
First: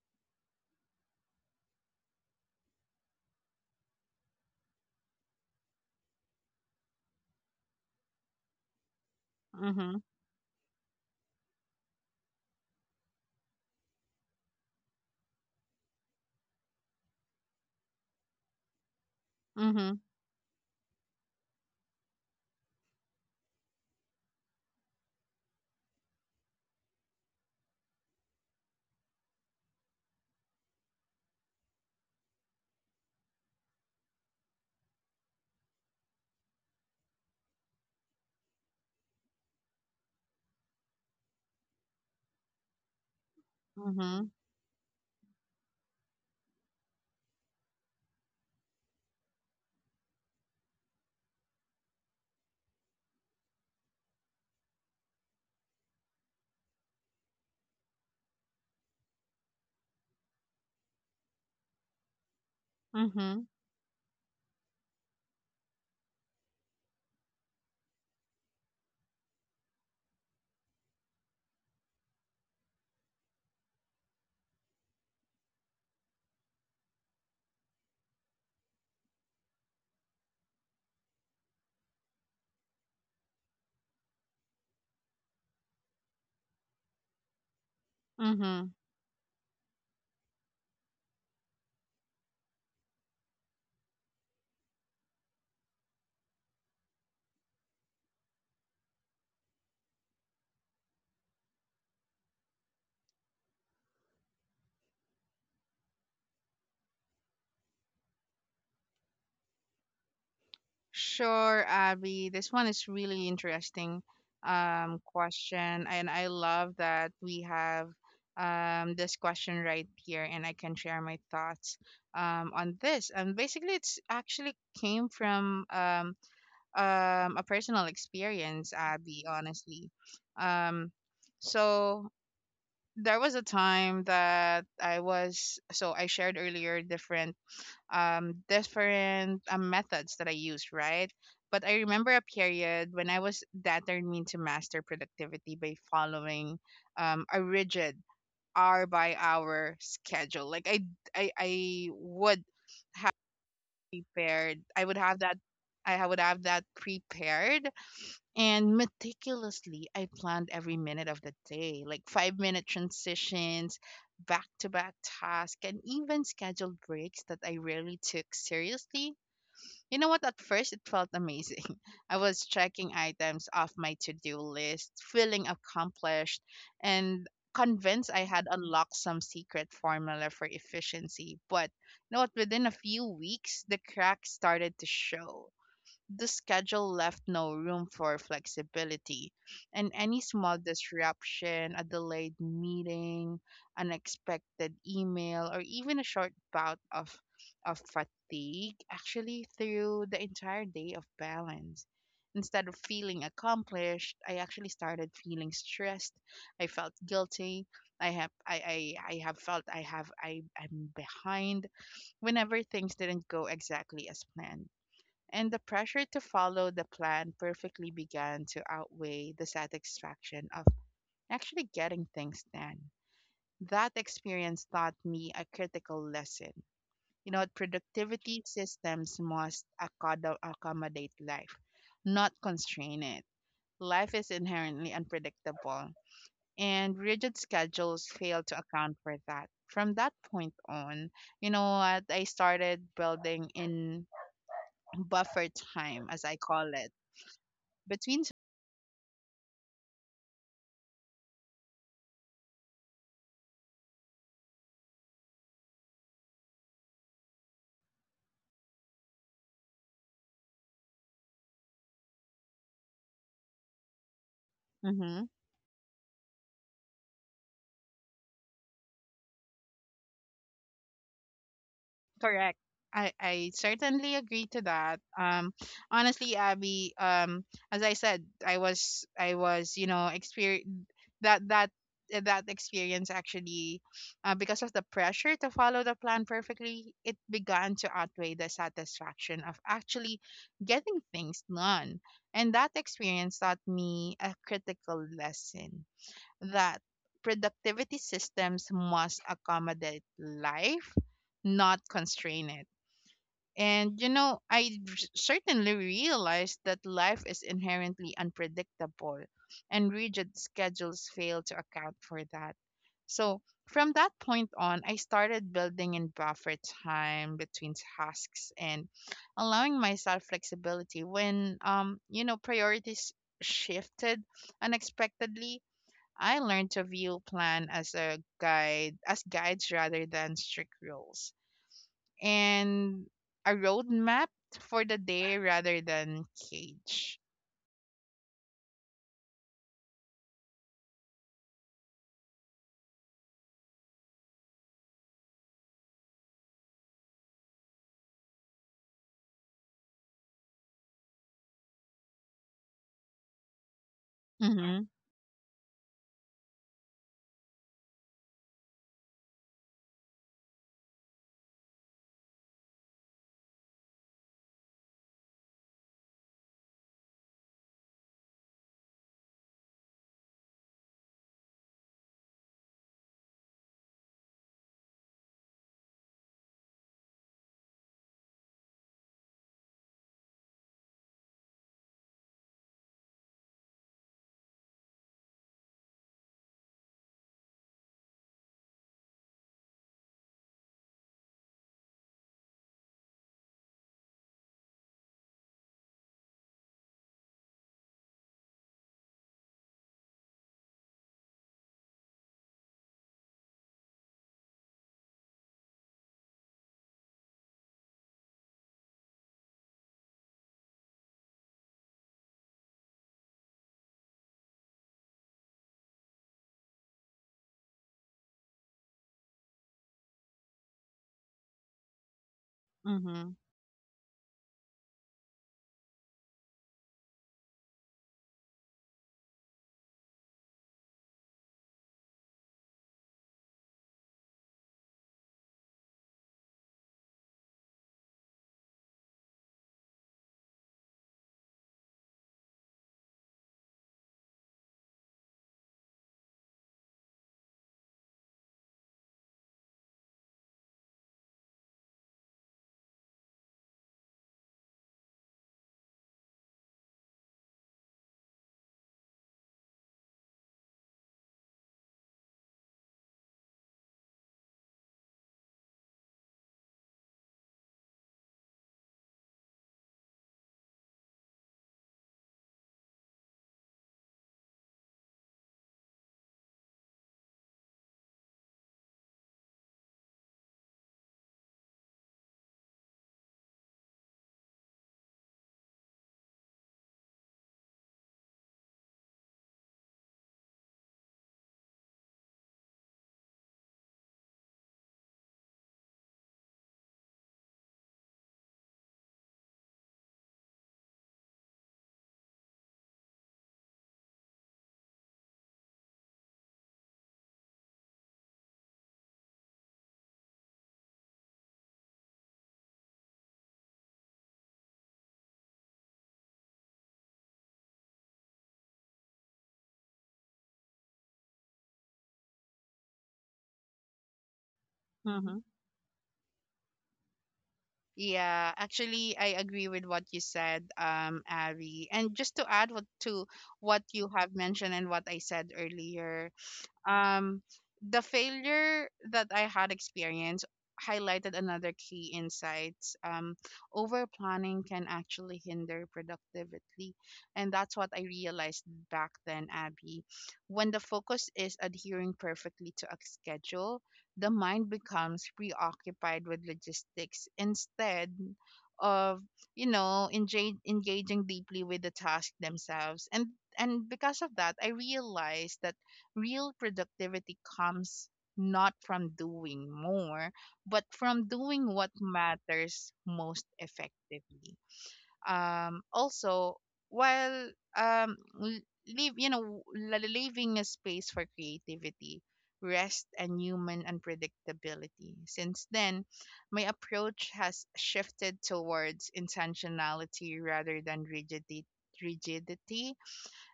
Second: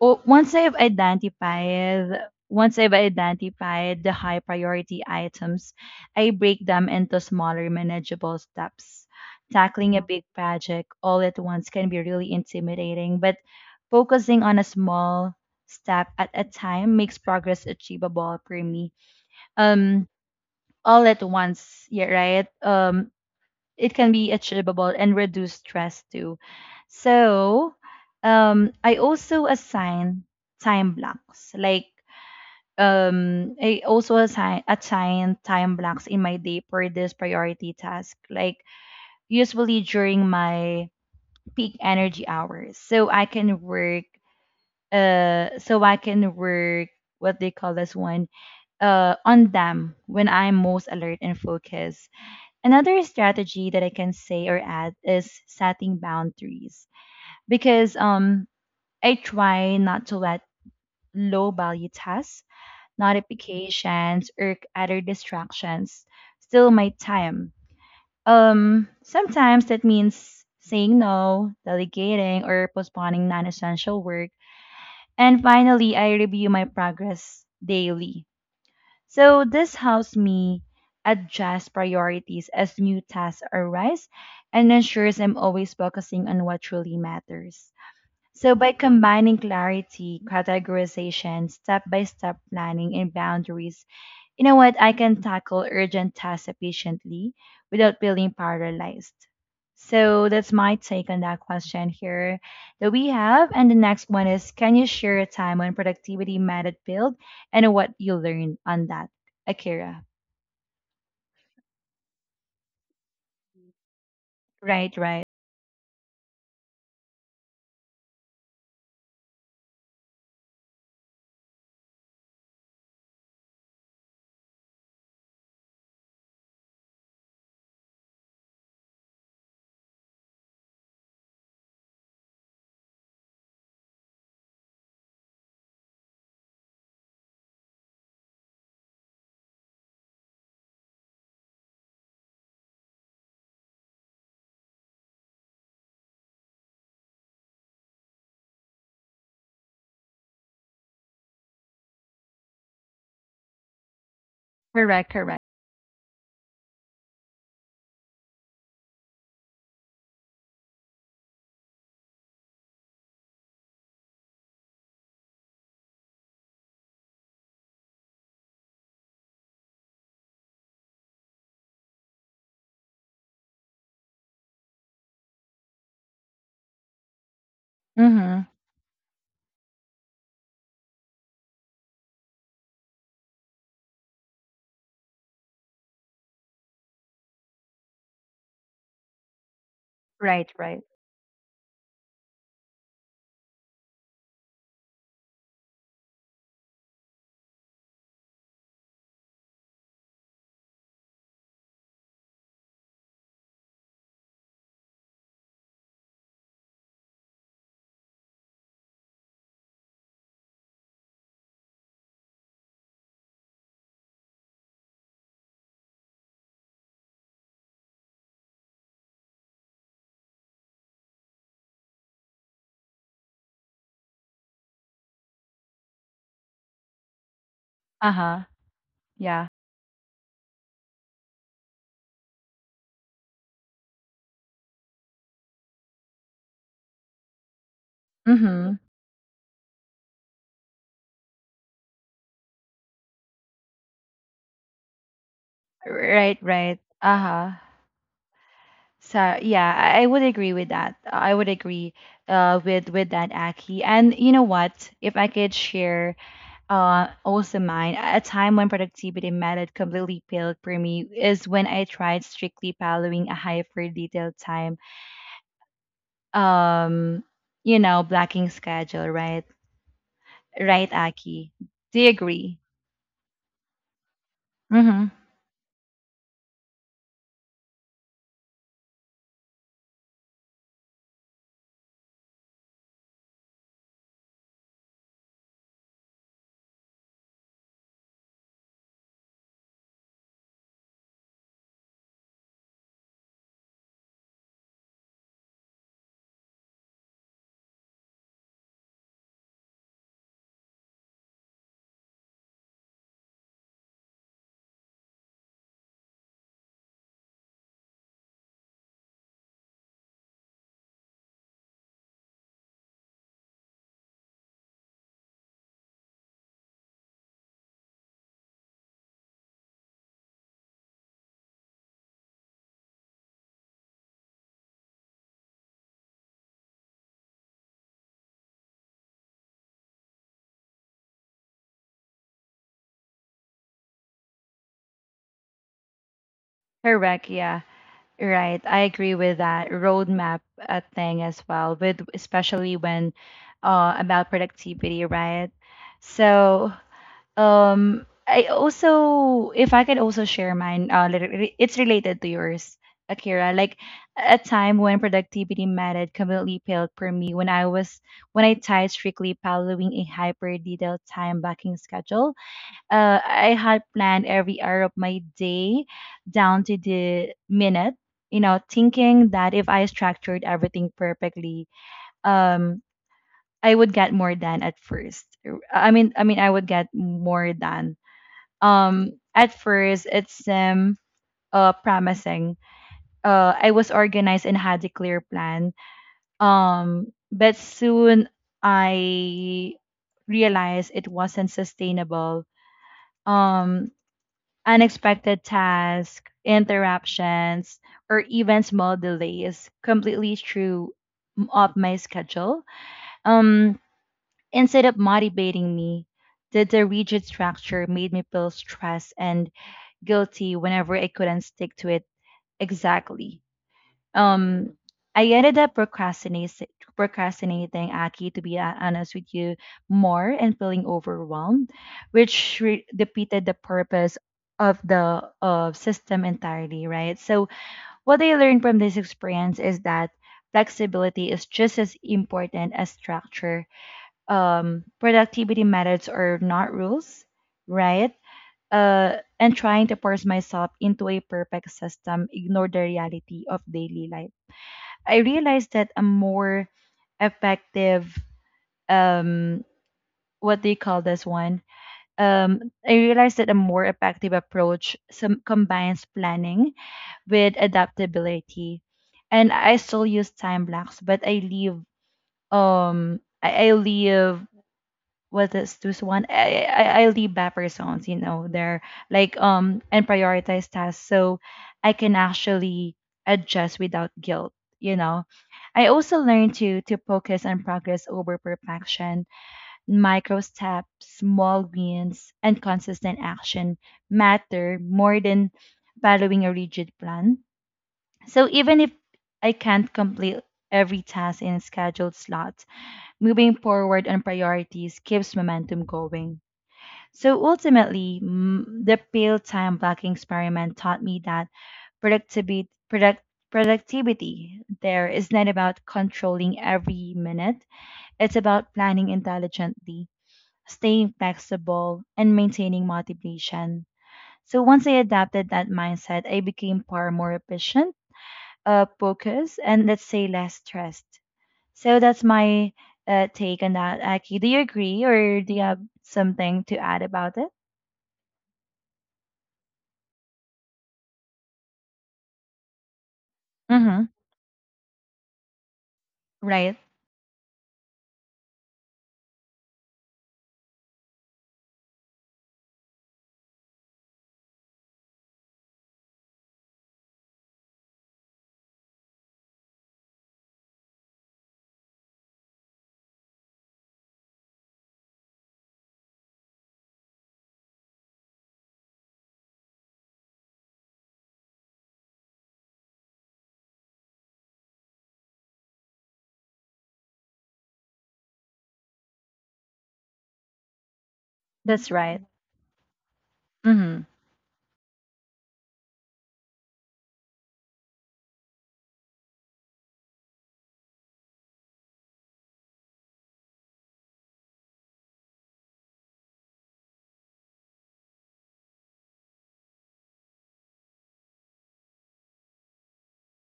once I've identified once I've identified the high priority items, I break them into smaller manageable steps. Tackling Mm-hmm. a big project all at once can be really intimidating, but focusing on a small step at a time makes progress achievable for me. Mm-hmm. Um all at once, yeah, right? It can be achievable and reduce stress too. So, I also assign time blocks. Like, I also assign assign time blocks in my day for this priority task. Like, usually during my peak energy hours, so I can work. Uh, so I can work what they call this one. On them when I'm most alert and focused. Another strategy that I can say or add is setting boundaries, because I try not to let low value tasks, Mm-hmm. notifications, or other distractions steal my time. Sometimes that means saying no, delegating or postponing non-essential work. And finally, I review my progress daily. So this helps me adjust priorities as new tasks arise and ensures I'm always focusing on what truly matters. So Mm-hmm. by combining clarity, categorization, step-by-step planning, and boundaries, you know what? I can tackle urgent tasks efficiently without feeling paralyzed. So that's my take on that question here that we have. And the next one is: can you share a time when productivity mattered build and what you learned on that, Akira? Sure, Abby. This one is really interesting Right, right. question, and I love that we have this question right here, and I can share my thoughts on this. And basically, it's actually came from a personal experience, Abby. Honestly, um, so there was a time that I was, so I shared earlier different different methods that I use, right? But I remember a period when I was determined to master productivity by following a rigid hour by hour schedule. Like I would prepared. I would Correct, have correct. that. Would have that prepared and meticulously. I planned every minute of the day, like 5 minute transitions, back to back tasks, and even scheduled breaks that I rarely took seriously. You know what? At first, it felt amazing. [LAUGHS] I was checking items off my to do list, feeling accomplished, and convinced I Mm-hmm. had unlocked some secret formula for efficiency. But you know what? Within a few weeks, the cracks started to show. The schedule left no room for flexibility, and any Right, small right. disruption, a delayed meeting, unexpected email, or even a short bout of fatigue actually threw the entire day of balance. Instead of feeling accomplished, I actually started feeling stressed. I felt guilty. I have felt I have I, I'm behind whenever things didn't go exactly as planned, and the pressure to follow the plan perfectly began to outweigh the satisfaction of actually getting things done. That experience taught me a critical lesson. You know, Uh-huh. productivity systems Yeah. must accommodate life, not constrain it. Life is inherently unpredictable, and rigid schedules fail to Mm-hmm. account for that. From that point on, you know what? I started building in buffer time, as I Right, call right. it, Uh-huh. between. So yeah, I would agree with that. I would agree with that, Aki. And you know what? If I could share also mine, a time when productivity method completely failed for me is when I tried strictly following a hyper detailed time, Mm-hmm. um, you know, blocking schedule. Right, right, Aki. Do you Correct. agree? I certainly agree to that. Mm-hmm. Honestly, Abby, as I said, I was you know experience that that experience actually, because of the pressure to follow the plan perfectly, it began to outweigh the satisfaction of actually getting things done. And that experience taught me a critical lesson, that productivity systems must accommodate life, not constrain it. And you know, certainly realized that life is inherently unpredictable, and rigid schedules fail to account for that. So, from that point on, I started building in buffer time between tasks and allowing myself flexibility when you know priorities shifted unexpectedly. I learned to view plan as guides rather than strict rules, and a roadmap for the day rather than Correct. cage. Yeah. Right, I agree with that roadmap thing as well, with especially when about productivity, right? So, I also, if I could also share mine, it's related to yours, Akira. Like a time when Mhm. productivity mattered completely failed for me when I was when I tried strictly following a hyper detailed time blocking schedule. I had planned every hour of my day down to the minute, you know, thinking that if I structured everything perfectly, um, I would get more done at first. I would get more done. At first, it's promising. I was organized and had a clear plan. But soon I realized it wasn't sustainable. Um, Unexpected tasks, interruptions, or even small delays completely threw up my schedule. Um, Instead of motivating me, the rigid structure made me feel stressed and guilty whenever I couldn't stick to it exactly. Um, I ended up procrastinating, Aki, to be honest with you, more and feeling overwhelmed, which defeated Mhm. the purpose of the system entirely, right? So, what I learned from this experience is that flexibility is just as important as structure. Productivity methods are not rules, right? And trying to force myself into a perfect system ignored the reality of daily life. I realized that a more effective um what do you call this one? I realized that a more effective approach some combines planning with adaptability. And I still use time blocks, but I leave I leave was this one I leave buffer zones, there like and prioritize tasks so I can actually adjust without guilt, you know. I also learned to focus on progress over perfection. Micro steps, small wins, and consistent action matter more than following a rigid plan. So even if I can't complete every task in a scheduled slot, moving forward on priorities keeps momentum going. So ultimately, the pale time blocking experiment taught me that productivity, product, productivity there is not about controlling every minute, it's about planning intelligently, staying flexible, and maintaining motivation. So once I adapted that mindset, I became far more efficient, focused, and let's say less stressed. So that's my take on that, Aki. Do you agree or Mhm. do you have something to add about it? Yeah, actually, I agree with what you said, Abby. And just to add what to what Mm-hmm. you have mentioned and what I said earlier, Right. Um, the failure that I had experienced highlighted another key insights. Over planning can actually hinder productivity, and that's what I realized back then, Abby. When the focus is adhering perfectly to a schedule, the mind becomes preoccupied with logistics instead of, you know, engaging deeply with the task themselves. And because of that, I realized that real productivity comes not from doing more, but from doing That's what right. matters most Mm-hmm. effectively. Also, while um, l- leave, you know, leaving a space for creativity, rest, and human unpredictability. Since then, my approach has shifted towards intentionality rather than rigidity. Rigidity.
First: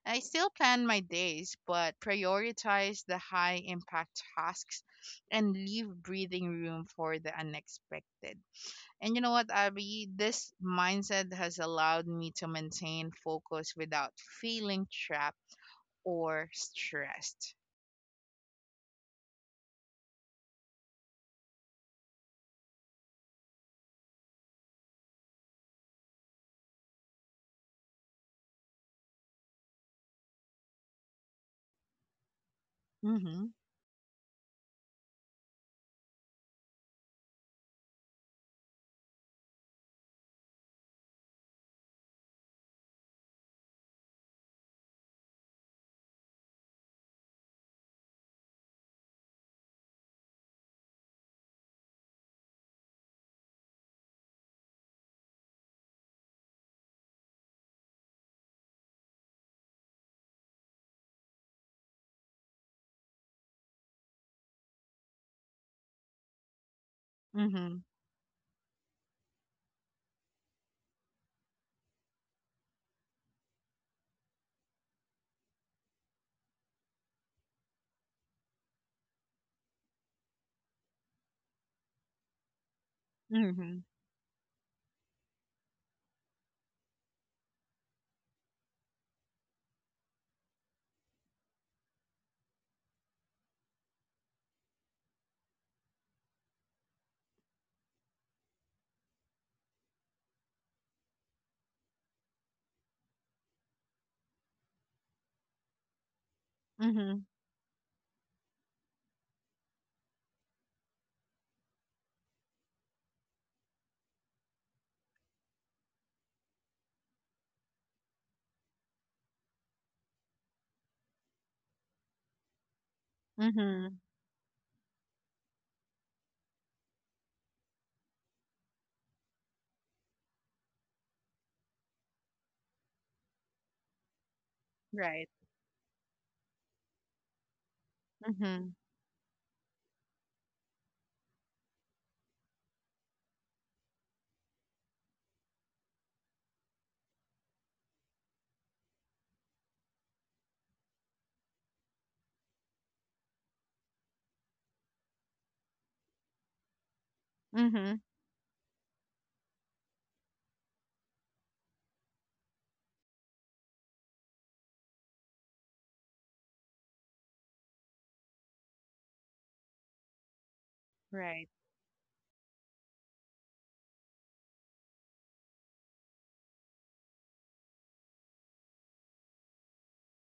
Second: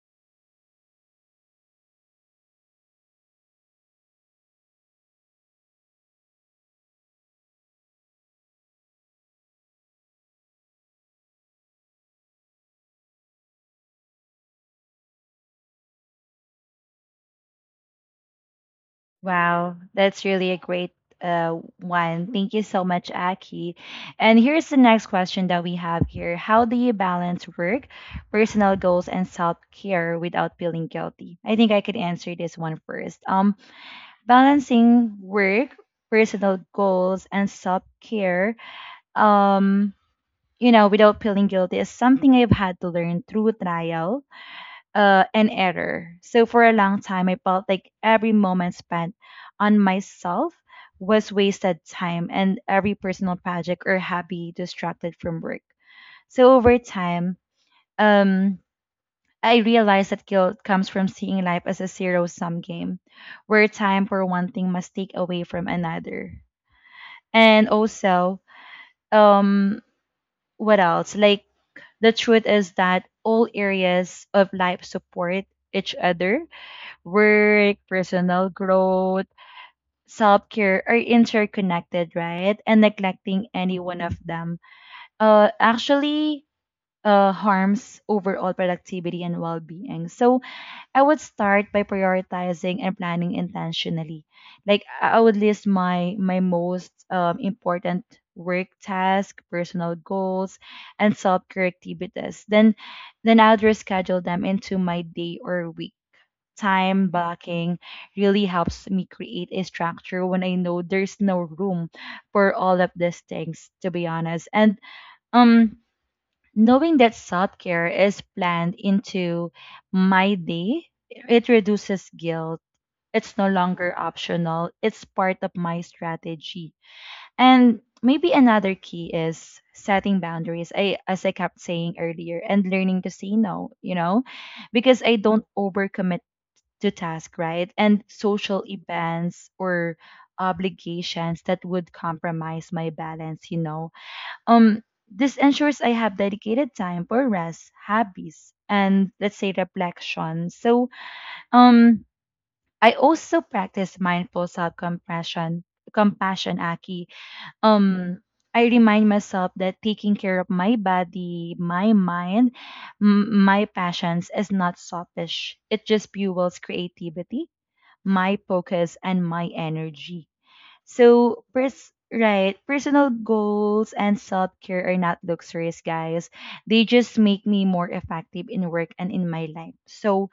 I still plan my days, but prioritize the high impact tasks and leave breathing room for the unexpected. And you know what, Abby? This mindset has allowed me to maintain focus without feeling trapped or stressed. Wow. That's really a great one. Thank you so much, Aki. And here's the next question that we have here. How do you balance work, personal goals, and self care without feeling guilty? I think I could answer this one first. Mm-hmm. Balancing work, personal goals, and self care. Um, you know, without feeling guilty is something I've had to learn through trial and error. So for a long time, I felt like every moment spent on myself was wasted time and every personal project or hobby distracted from work. So over time, um, I realized that guilt comes from seeing life as a zero sum game where time for one thing must take away from another. And Mm-hmm. also, um, what else? Like, the truth is that all areas of life support each other. Work, personal growth, self care are interconnected, right? And neglecting Mm-hmm. any one of them actually harms overall productivity and well being. So, I would start by prioritizing and planning intentionally. Like I would list my most important work tasks, personal goals, and self-care activities. Then I would reschedule them into my day or week. Time Mm-hmm. blocking really helps me create a structure when I know there's no room for all of these things, to be honest. And um knowing that self care is planned into my day, it reduces guilt. It's no Mm-hmm. longer optional, it's part of my strategy. And maybe another key is setting boundaries. I as I kept saying earlier and learning to say no, you know, because I Right. don't overcommit to task, right? And social Mm-hmm. events or obligations that would compromise my balance, this ensures I have dedicated time for rest, hobbies, and let's say reflection. So, um, I also practice mindful compassion, Aki. Mm-hmm. Um, I remind myself that taking care of my body, my mind, my passions is not selfish. It just fuels creativity, my focus, and my energy. So, Right. Right, personal goals and self care are not luxuries, guys. They just make me more effective in work and in my life. So,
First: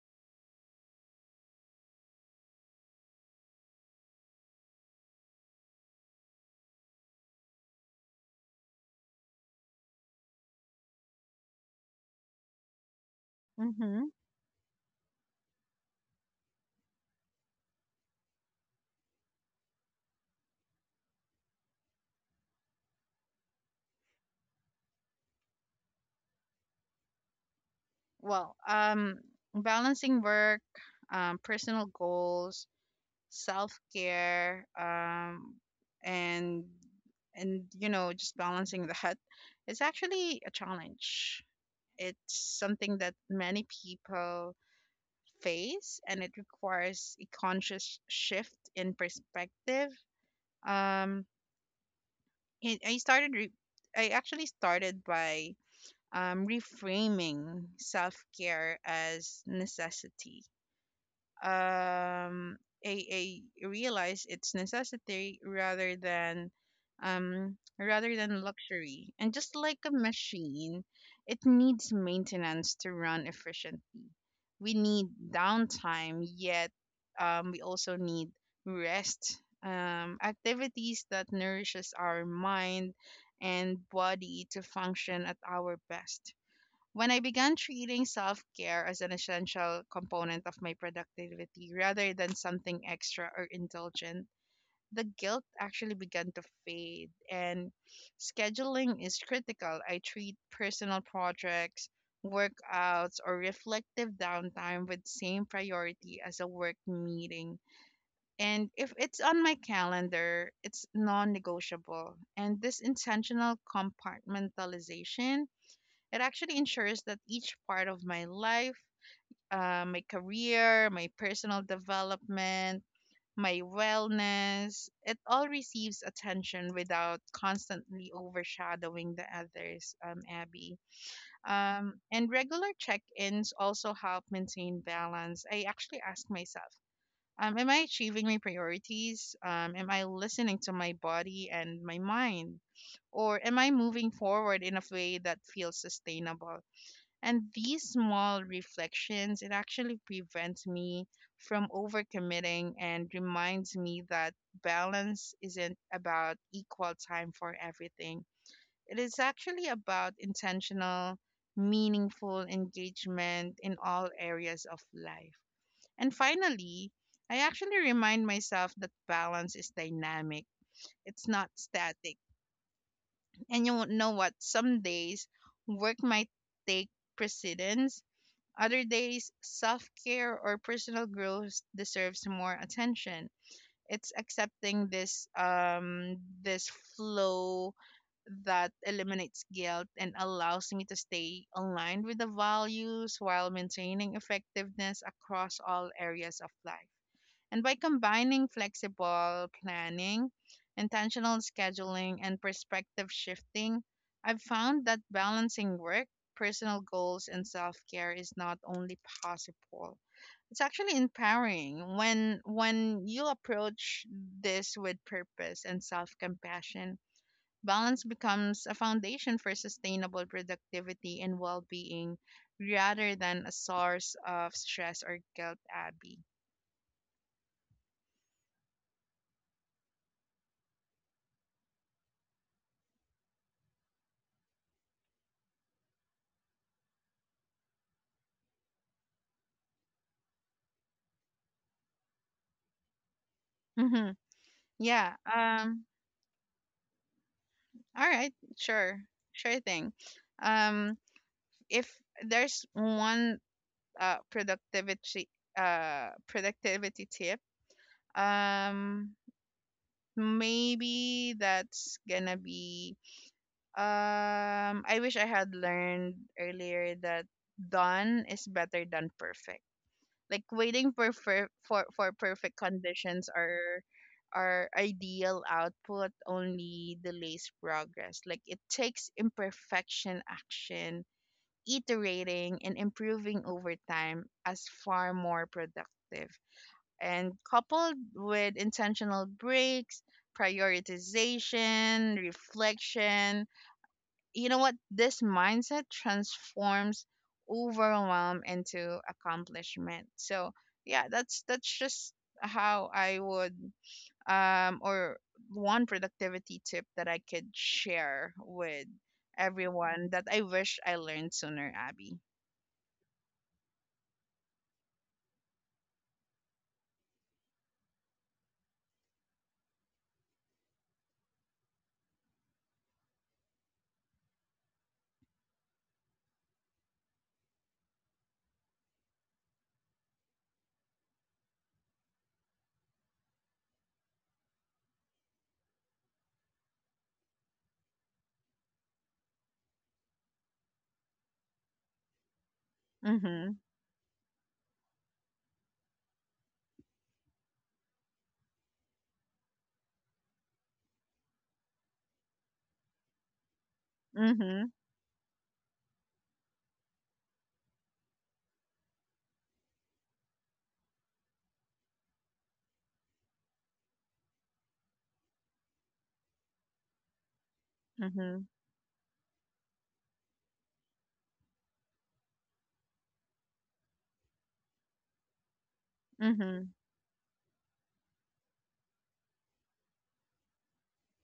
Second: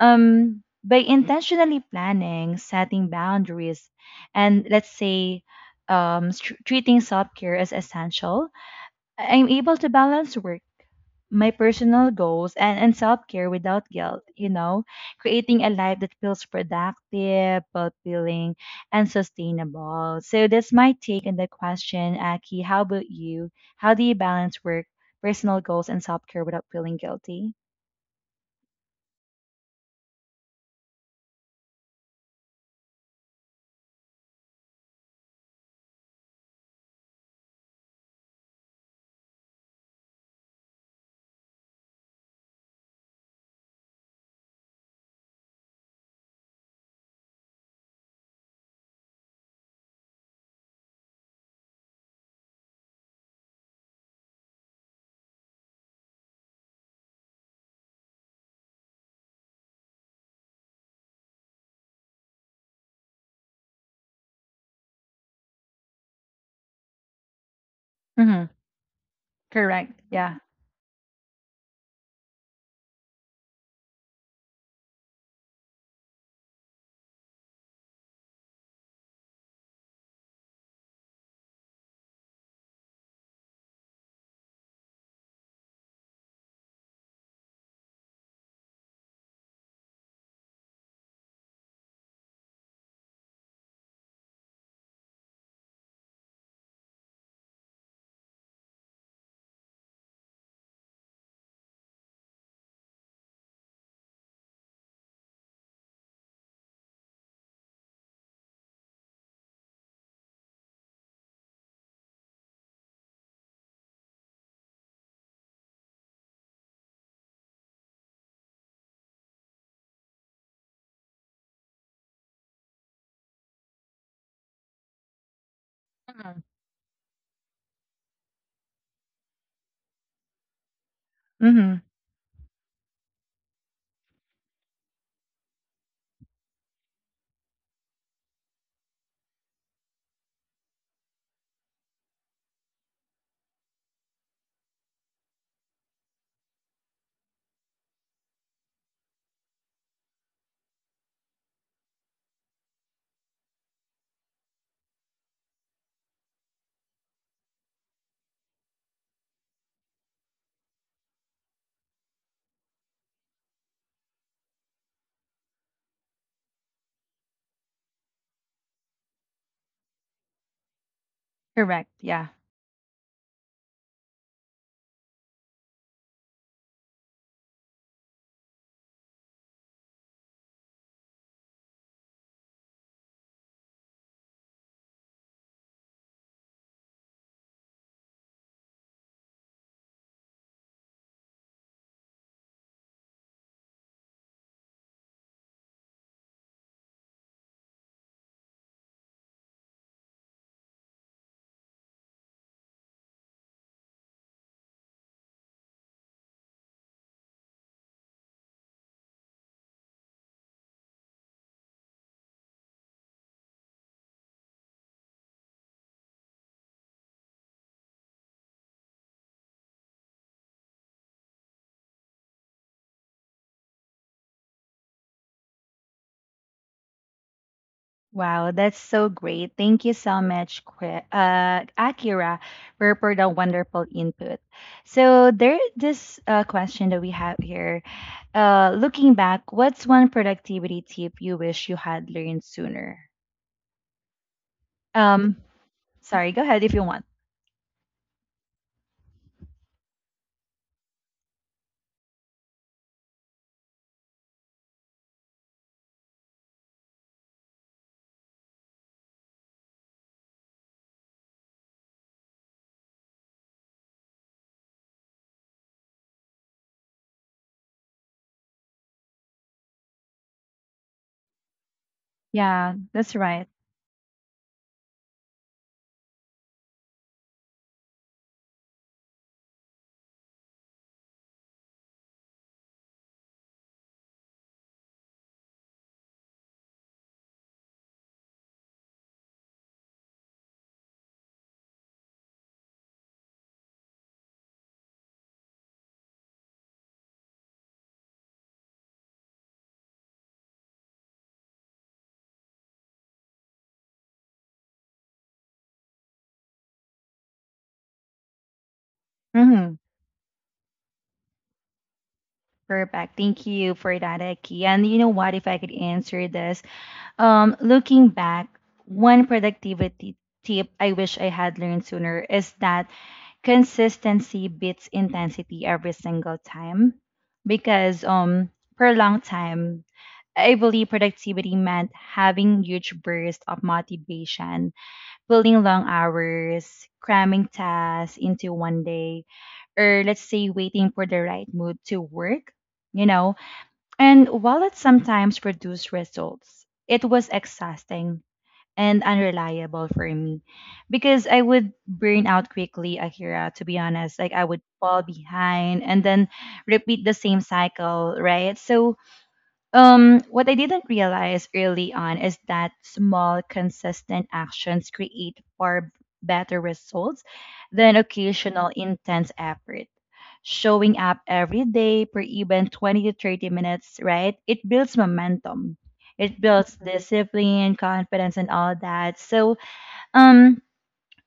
by intentionally planning, setting boundaries, and let's say, treating self care as essential, I'm able to balance work, my personal goals, and self care without Mm-hmm. guilt, creating a life that feels productive, fulfilling, and sustainable. So that's my take on the question, Aki. How about you? How do you balance work, personal goals, and self care without feeling guilty? Well, um, balancing work, personal goals, self-care, and and you know just balancing that, it's actually a challenge. It's something that many people face, and it requires a conscious shift in perspective. Um i I started I actually started by, reframing self-care as necessity. Um, I, I realize it's necessity rather than, rather than Mm-hmm. luxury. And just like a Correct. Yeah. machine, it needs maintenance to run efficiently. We need downtime, yet, we also need rest, activities that nourishes our mind and body to function at our best. When I began treating self care as an essential component of my productivity rather than something extra or indulgent, the guilt actually began to fade. And scheduling is critical. I treat personal projects, workouts, or reflective downtime with same priority as a work meeting. And if it's on my calendar, it's non negotiable. And this intentional compartmentalization, it actually ensures that each part of my life, my career, my personal development, my wellness, it all receives attention without constantly overshadowing the others, Abby. Mm-hmm. And regular check ins also help maintain balance. I actually ask myself, am I achieving my priorities? Am I listening to my body and my mind? Or am I moving forward in a way that feels sustainable? And these small reflections, it actually prevents me from overcommitting and reminds me that balance isn't about equal time for everything. It is actually about intentional, meaningful engagement in all areas of life. And finally, I actually remind myself that balance is dynamic. It's not Correct. static. Yeah. And you know what? Some days work might take precedence, other days, self care or personal growth deserves more attention. It's accepting this flow that eliminates guilt and allows me to stay aligned with the values while maintaining effectiveness across all areas of life. And by combining flexible planning, intentional scheduling, and perspective shifting, I've found that balancing work, personal goals, and self care is not only possible. It's actually empowering when you approach this with purpose and self-compassion. Balance becomes a foundation for sustainable productivity and well-being rather than a source of stress or guilt, Abby. Wow, that's so great. Thank you so much, Akira, for the wonderful input. So, there this question that we have here. Looking back, what's one productivity tip you wish you had learned sooner? Mhm. Yeah. Um, Sorry, go ahead if you want. All right. Sure. Sure thing. Um. If there's one uh productivity uh, productivity tip, um, maybe that's gonna be, I wish I had learned earlier that done is better than perfect. Like waiting for perfect Yeah, that's conditions right. or our ideal output only delays progress. Like it takes imperfection action, iterating and improving over time as far more productive. And coupled with intentional breaks, prioritization, reflection, you know what, this mindset transforms overwhelm into accomplishment. So yeah, that's just how I would, or one productivity tip that I could share with Mm-hmm. everyone that I wish I learned sooner, Abby. Perfect. Thank you for that, Aki. And you know what? If I could answer this, looking back, one productivity tip I wish I had learned sooner is that consistency beats intensity every single time. Because for a long time, I believe productivity meant having huge bursts of motivation, pulling long hours, cramming tasks into one day, or let's say waiting for the right mood to work, you know. Mhm. And while it sometimes produced results, it was exhausting and unreliable for me because I would burn out quickly, Akira, to be honest. Like I would Mhm. fall behind and then repeat the same cycle, right? So what I didn't realize early on is that small, consistent actions create far better results than Mhm. occasional, intense effort. Showing up every day for even 20 to 30 minutes, right? It builds momentum. It Mhm. builds discipline, confidence, and all that. So, um,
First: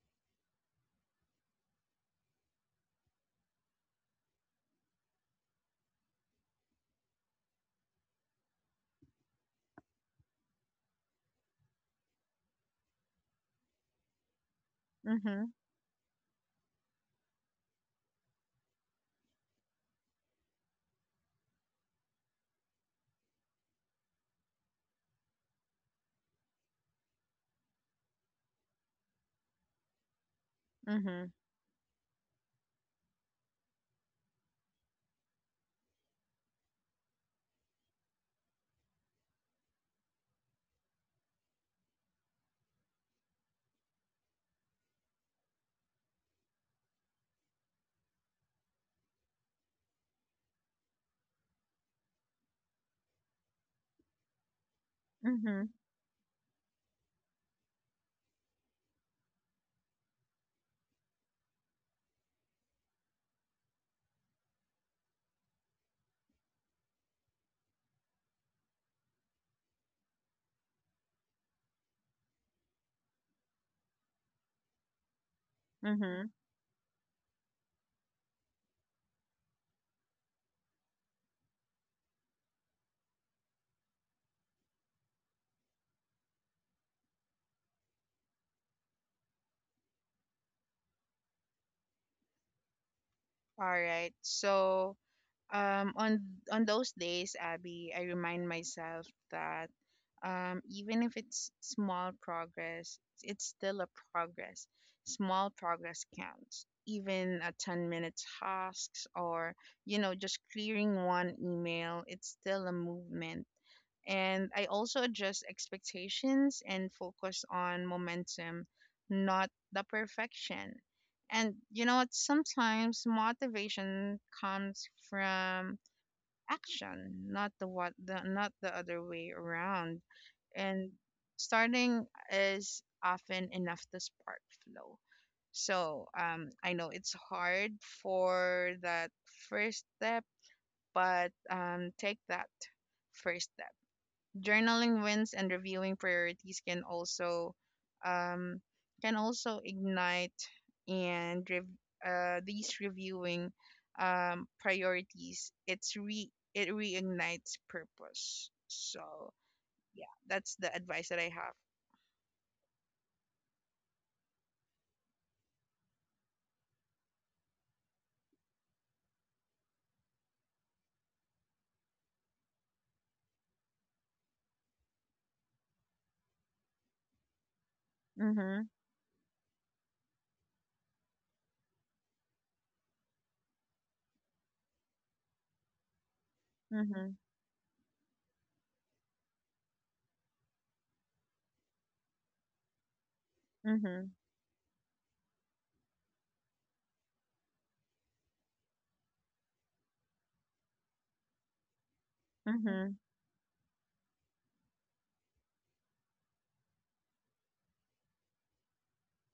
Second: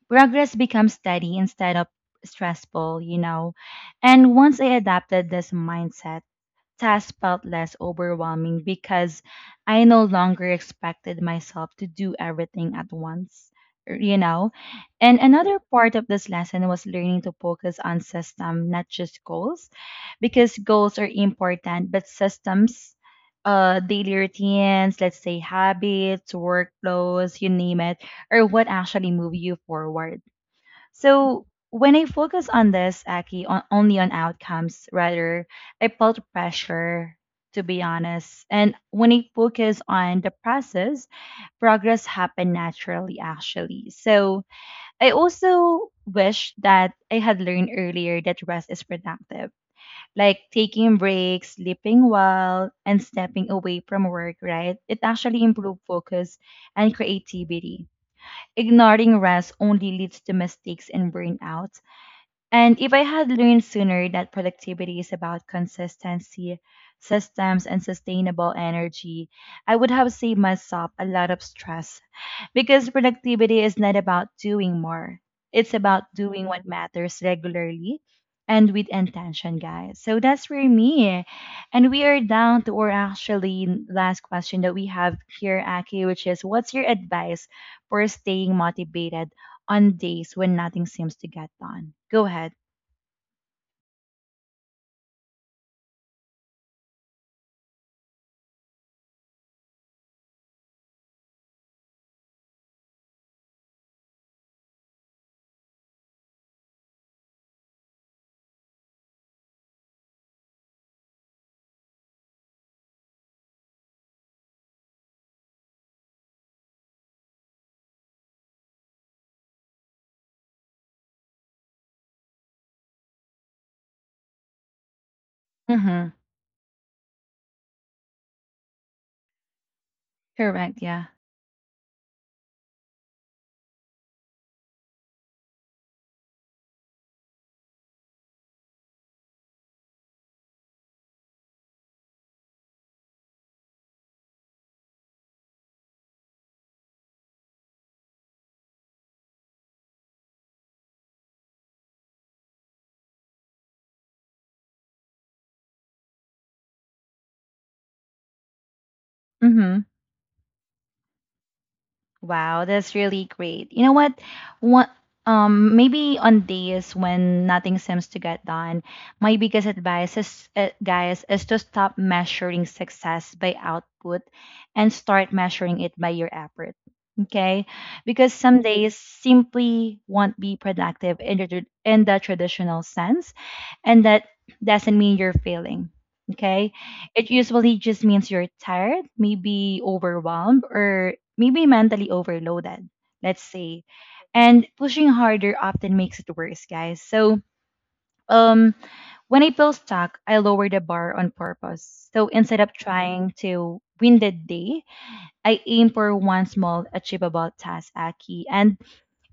progress becomes steady instead of stressful, you know. And once I adapted this mindset, task felt less overwhelming because I no longer expected myself to do everything at once, you know. And Mhm. another part of this lesson was learning to focus on system, not just goals, because goals are important, but systems, daily routines, let's say habits, workflows, you name it, are what actually move you forward. Mhm. So when I focus on this, Aki, on, only on outcomes, rather, I felt pressure, to be honest. And when I focus on the process, progress happened naturally, actually. So I also wish that I had learned earlier that rest is productive, like taking breaks, sleeping well, and stepping away from work, right? It actually Mhm. improved focus and creativity. Ignoring rest only leads to mistakes and burnout. And if I had learned sooner that productivity is about consistency, systems, and sustainable energy, I would have saved myself a lot of stress because productivity is not about doing more. It's about Mhm. doing what matters regularly and with intention, guys. So that's for me. And we are down to our actually last question that we have here, Aki, which is what's your advice for staying motivated on days when nothing seems to get done? Go ahead. All right, so, on on those days, Abby, I remind myself that, even if it's small progress, it's still a progress. Small progress counts, even a 10-minute tasks, or you know just clearing one email, it's still a movement. And I also adjust expectations and focus on momentum, not the perfection. And you know what? Sometimes motivation comes from Mhm. action, not the what the not the other way around. Correct, And yeah. starting is often enough to spark flow. So I know it's hard for that first step, but take that first step. Journaling wins and reviewing priorities can also, um, can also ignite and rev- these reviewing, priorities. It reignites purpose. So Mhm. yeah, that's the advice that I have. Wow, that's really great. You know what? What maybe on days when nothing seems to get done, my biggest advice is guys is to stop measuring success by output and start measuring it by your effort. Okay? Because some Mhm. days simply won't be productive in the in the traditional sense, and that doesn't mean you're failing. Okay? Mhm. It usually just means you're tired, maybe overwhelmed or maybe mentally overloaded, let's say. Mhm. And pushing harder often makes it worse, guys. So um when I feel stuck, I lower the bar on purpose. So instead of Mhm. trying to win the day, I aim for one small achievable task, Aki. And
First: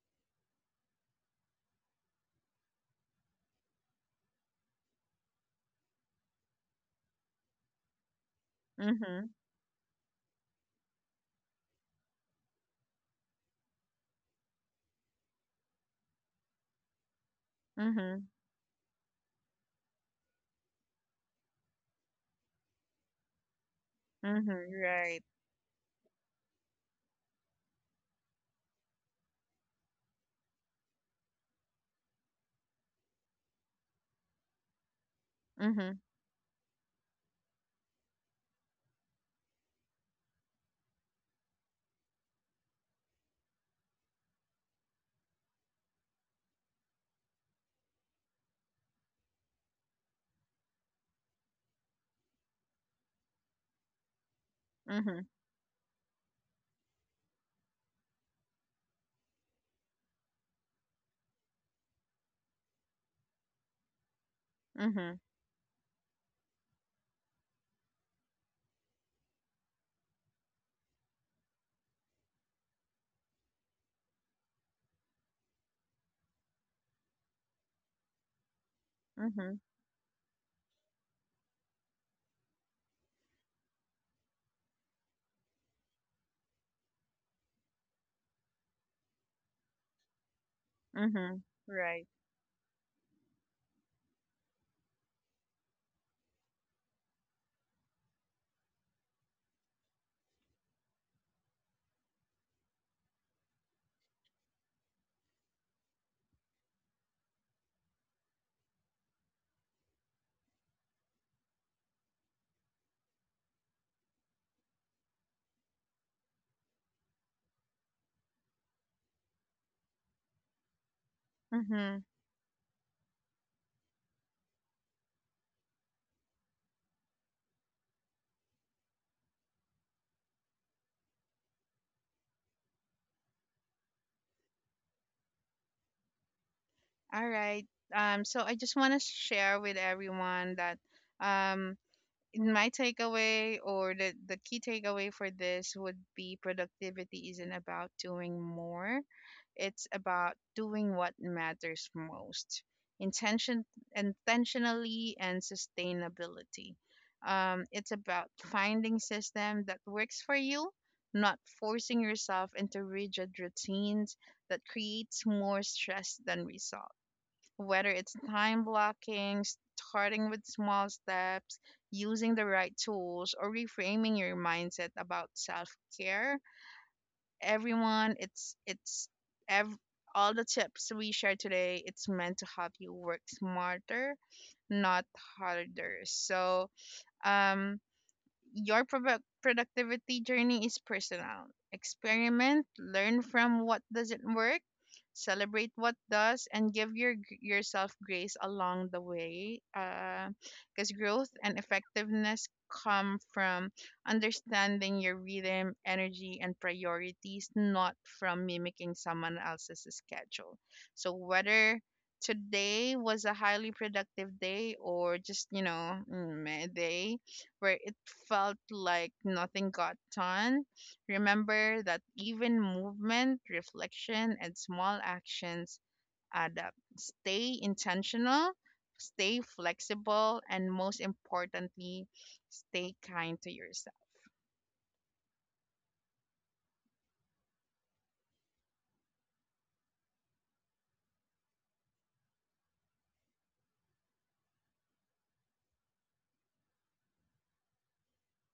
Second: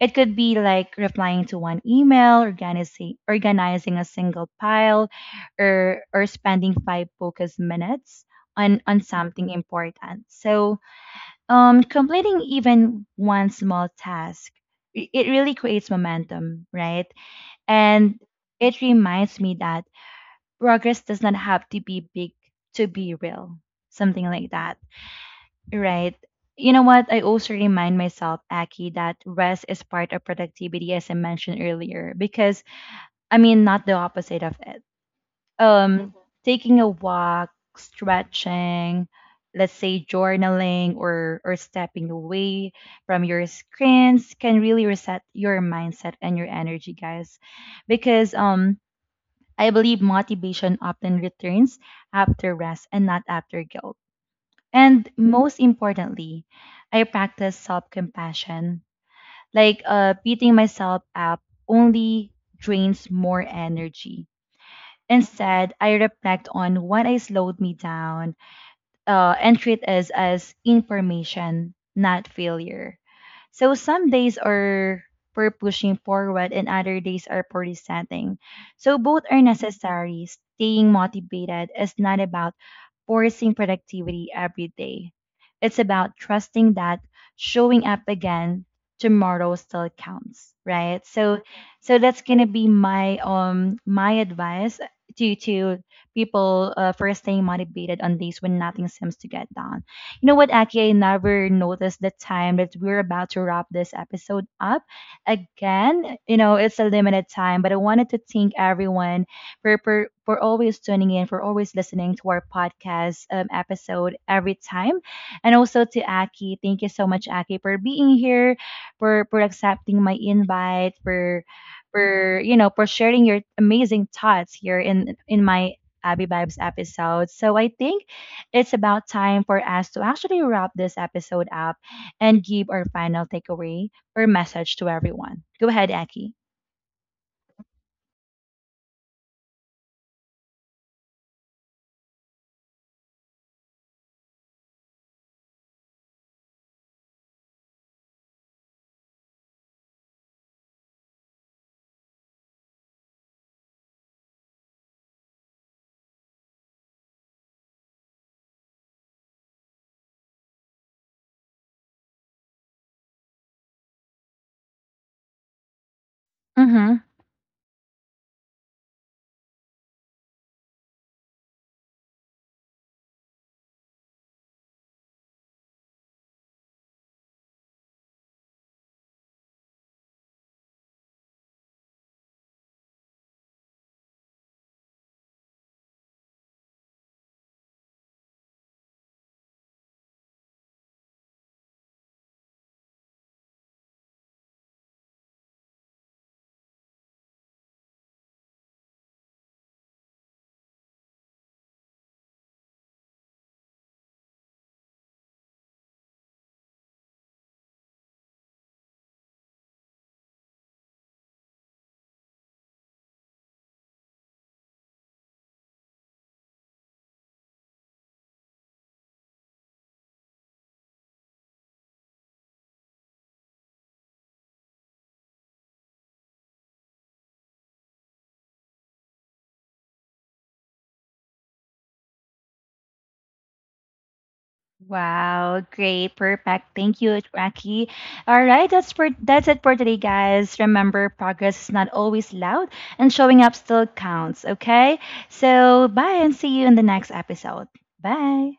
it could be like replying to one email, organizing a single pile, or spending five focus minutes on Mhm. something important. So completing even one small task, it really creates momentum, right? And Mhm. it reminds me that progress does not have to be big to be real, something like Mhm. that, Right. right? You know what? I also remind myself, Aki, that rest is part of productivity, as I mentioned earlier, because I mean, not the opposite of it. Mhm. um Taking a walk, stretching, let's say journaling or stepping away from your screens can really reset your mindset and your energy, guys, because I believe motivation often returns after rest and not after guilt. And Mhm. most importantly, I practice self-compassion, like beating myself up only drains more energy. Mhm. Instead, I reflect on what I slowed me down, and treat it as information, not failure. So some days are for pushing forward and other days are for resetting. So both are Mhm. necessary. Staying motivated is not about forcing productivity every day. It's about trusting that showing up again tomorrow still counts, right? So Mhm. so Right. that's gonna be my my advice to people for staying motivated on days when nothing seems to get done. You know what, Aki, I never noticed the time that we're about to wrap this episode up. Again, you know, it's a limited time, but I wanted to thank everyone for always tuning in, for always listening to our podcast episode every time. And also to Aki, thank you so much, Aki, for being here, for accepting my invite, Mhm. for you know for sharing your amazing thoughts here in my Abby Vibes episode. So I think it's about time for us to actually wrap this episode up and give our final takeaway or message to everyone. Go ahead, Aki. All right. So I just want to share with everyone that, um, in my takeaway or the key takeaway for this would be productivity isn't about doing more, it's about doing what matters most intention, intentionally and sustainability. It's about finding system that works for you, not forcing yourself into rigid routines that creates more stress than results, Mm-hmm. whether it's time blocking, starting with small steps, using the right tools, or reframing your mindset about self-care. Everyone, ev- all the tips we share today, it's meant to help you work smarter, not harder. So, um your productivity journey is personal. Experiment, learn from what doesn't work, celebrate what does, and give yourself grace along the way. Because growth and effectiveness come from understanding your rhythm, energy, and priorities, not from mimicking someone else's schedule. So whether today was a highly productive day or just, you know, mm, meh day where it felt like nothing got done, remember that even movement, reflection, and small actions add up. Stay intentional, stay flexible, and most importantly, stay kind to yourself. Wow, great, perfect. Thank you, Raki. All right, that's for that's it for today, guys. Remember, progress is not always loud, and showing up still counts. Okay, so bye, and see you in the next episode. Bye.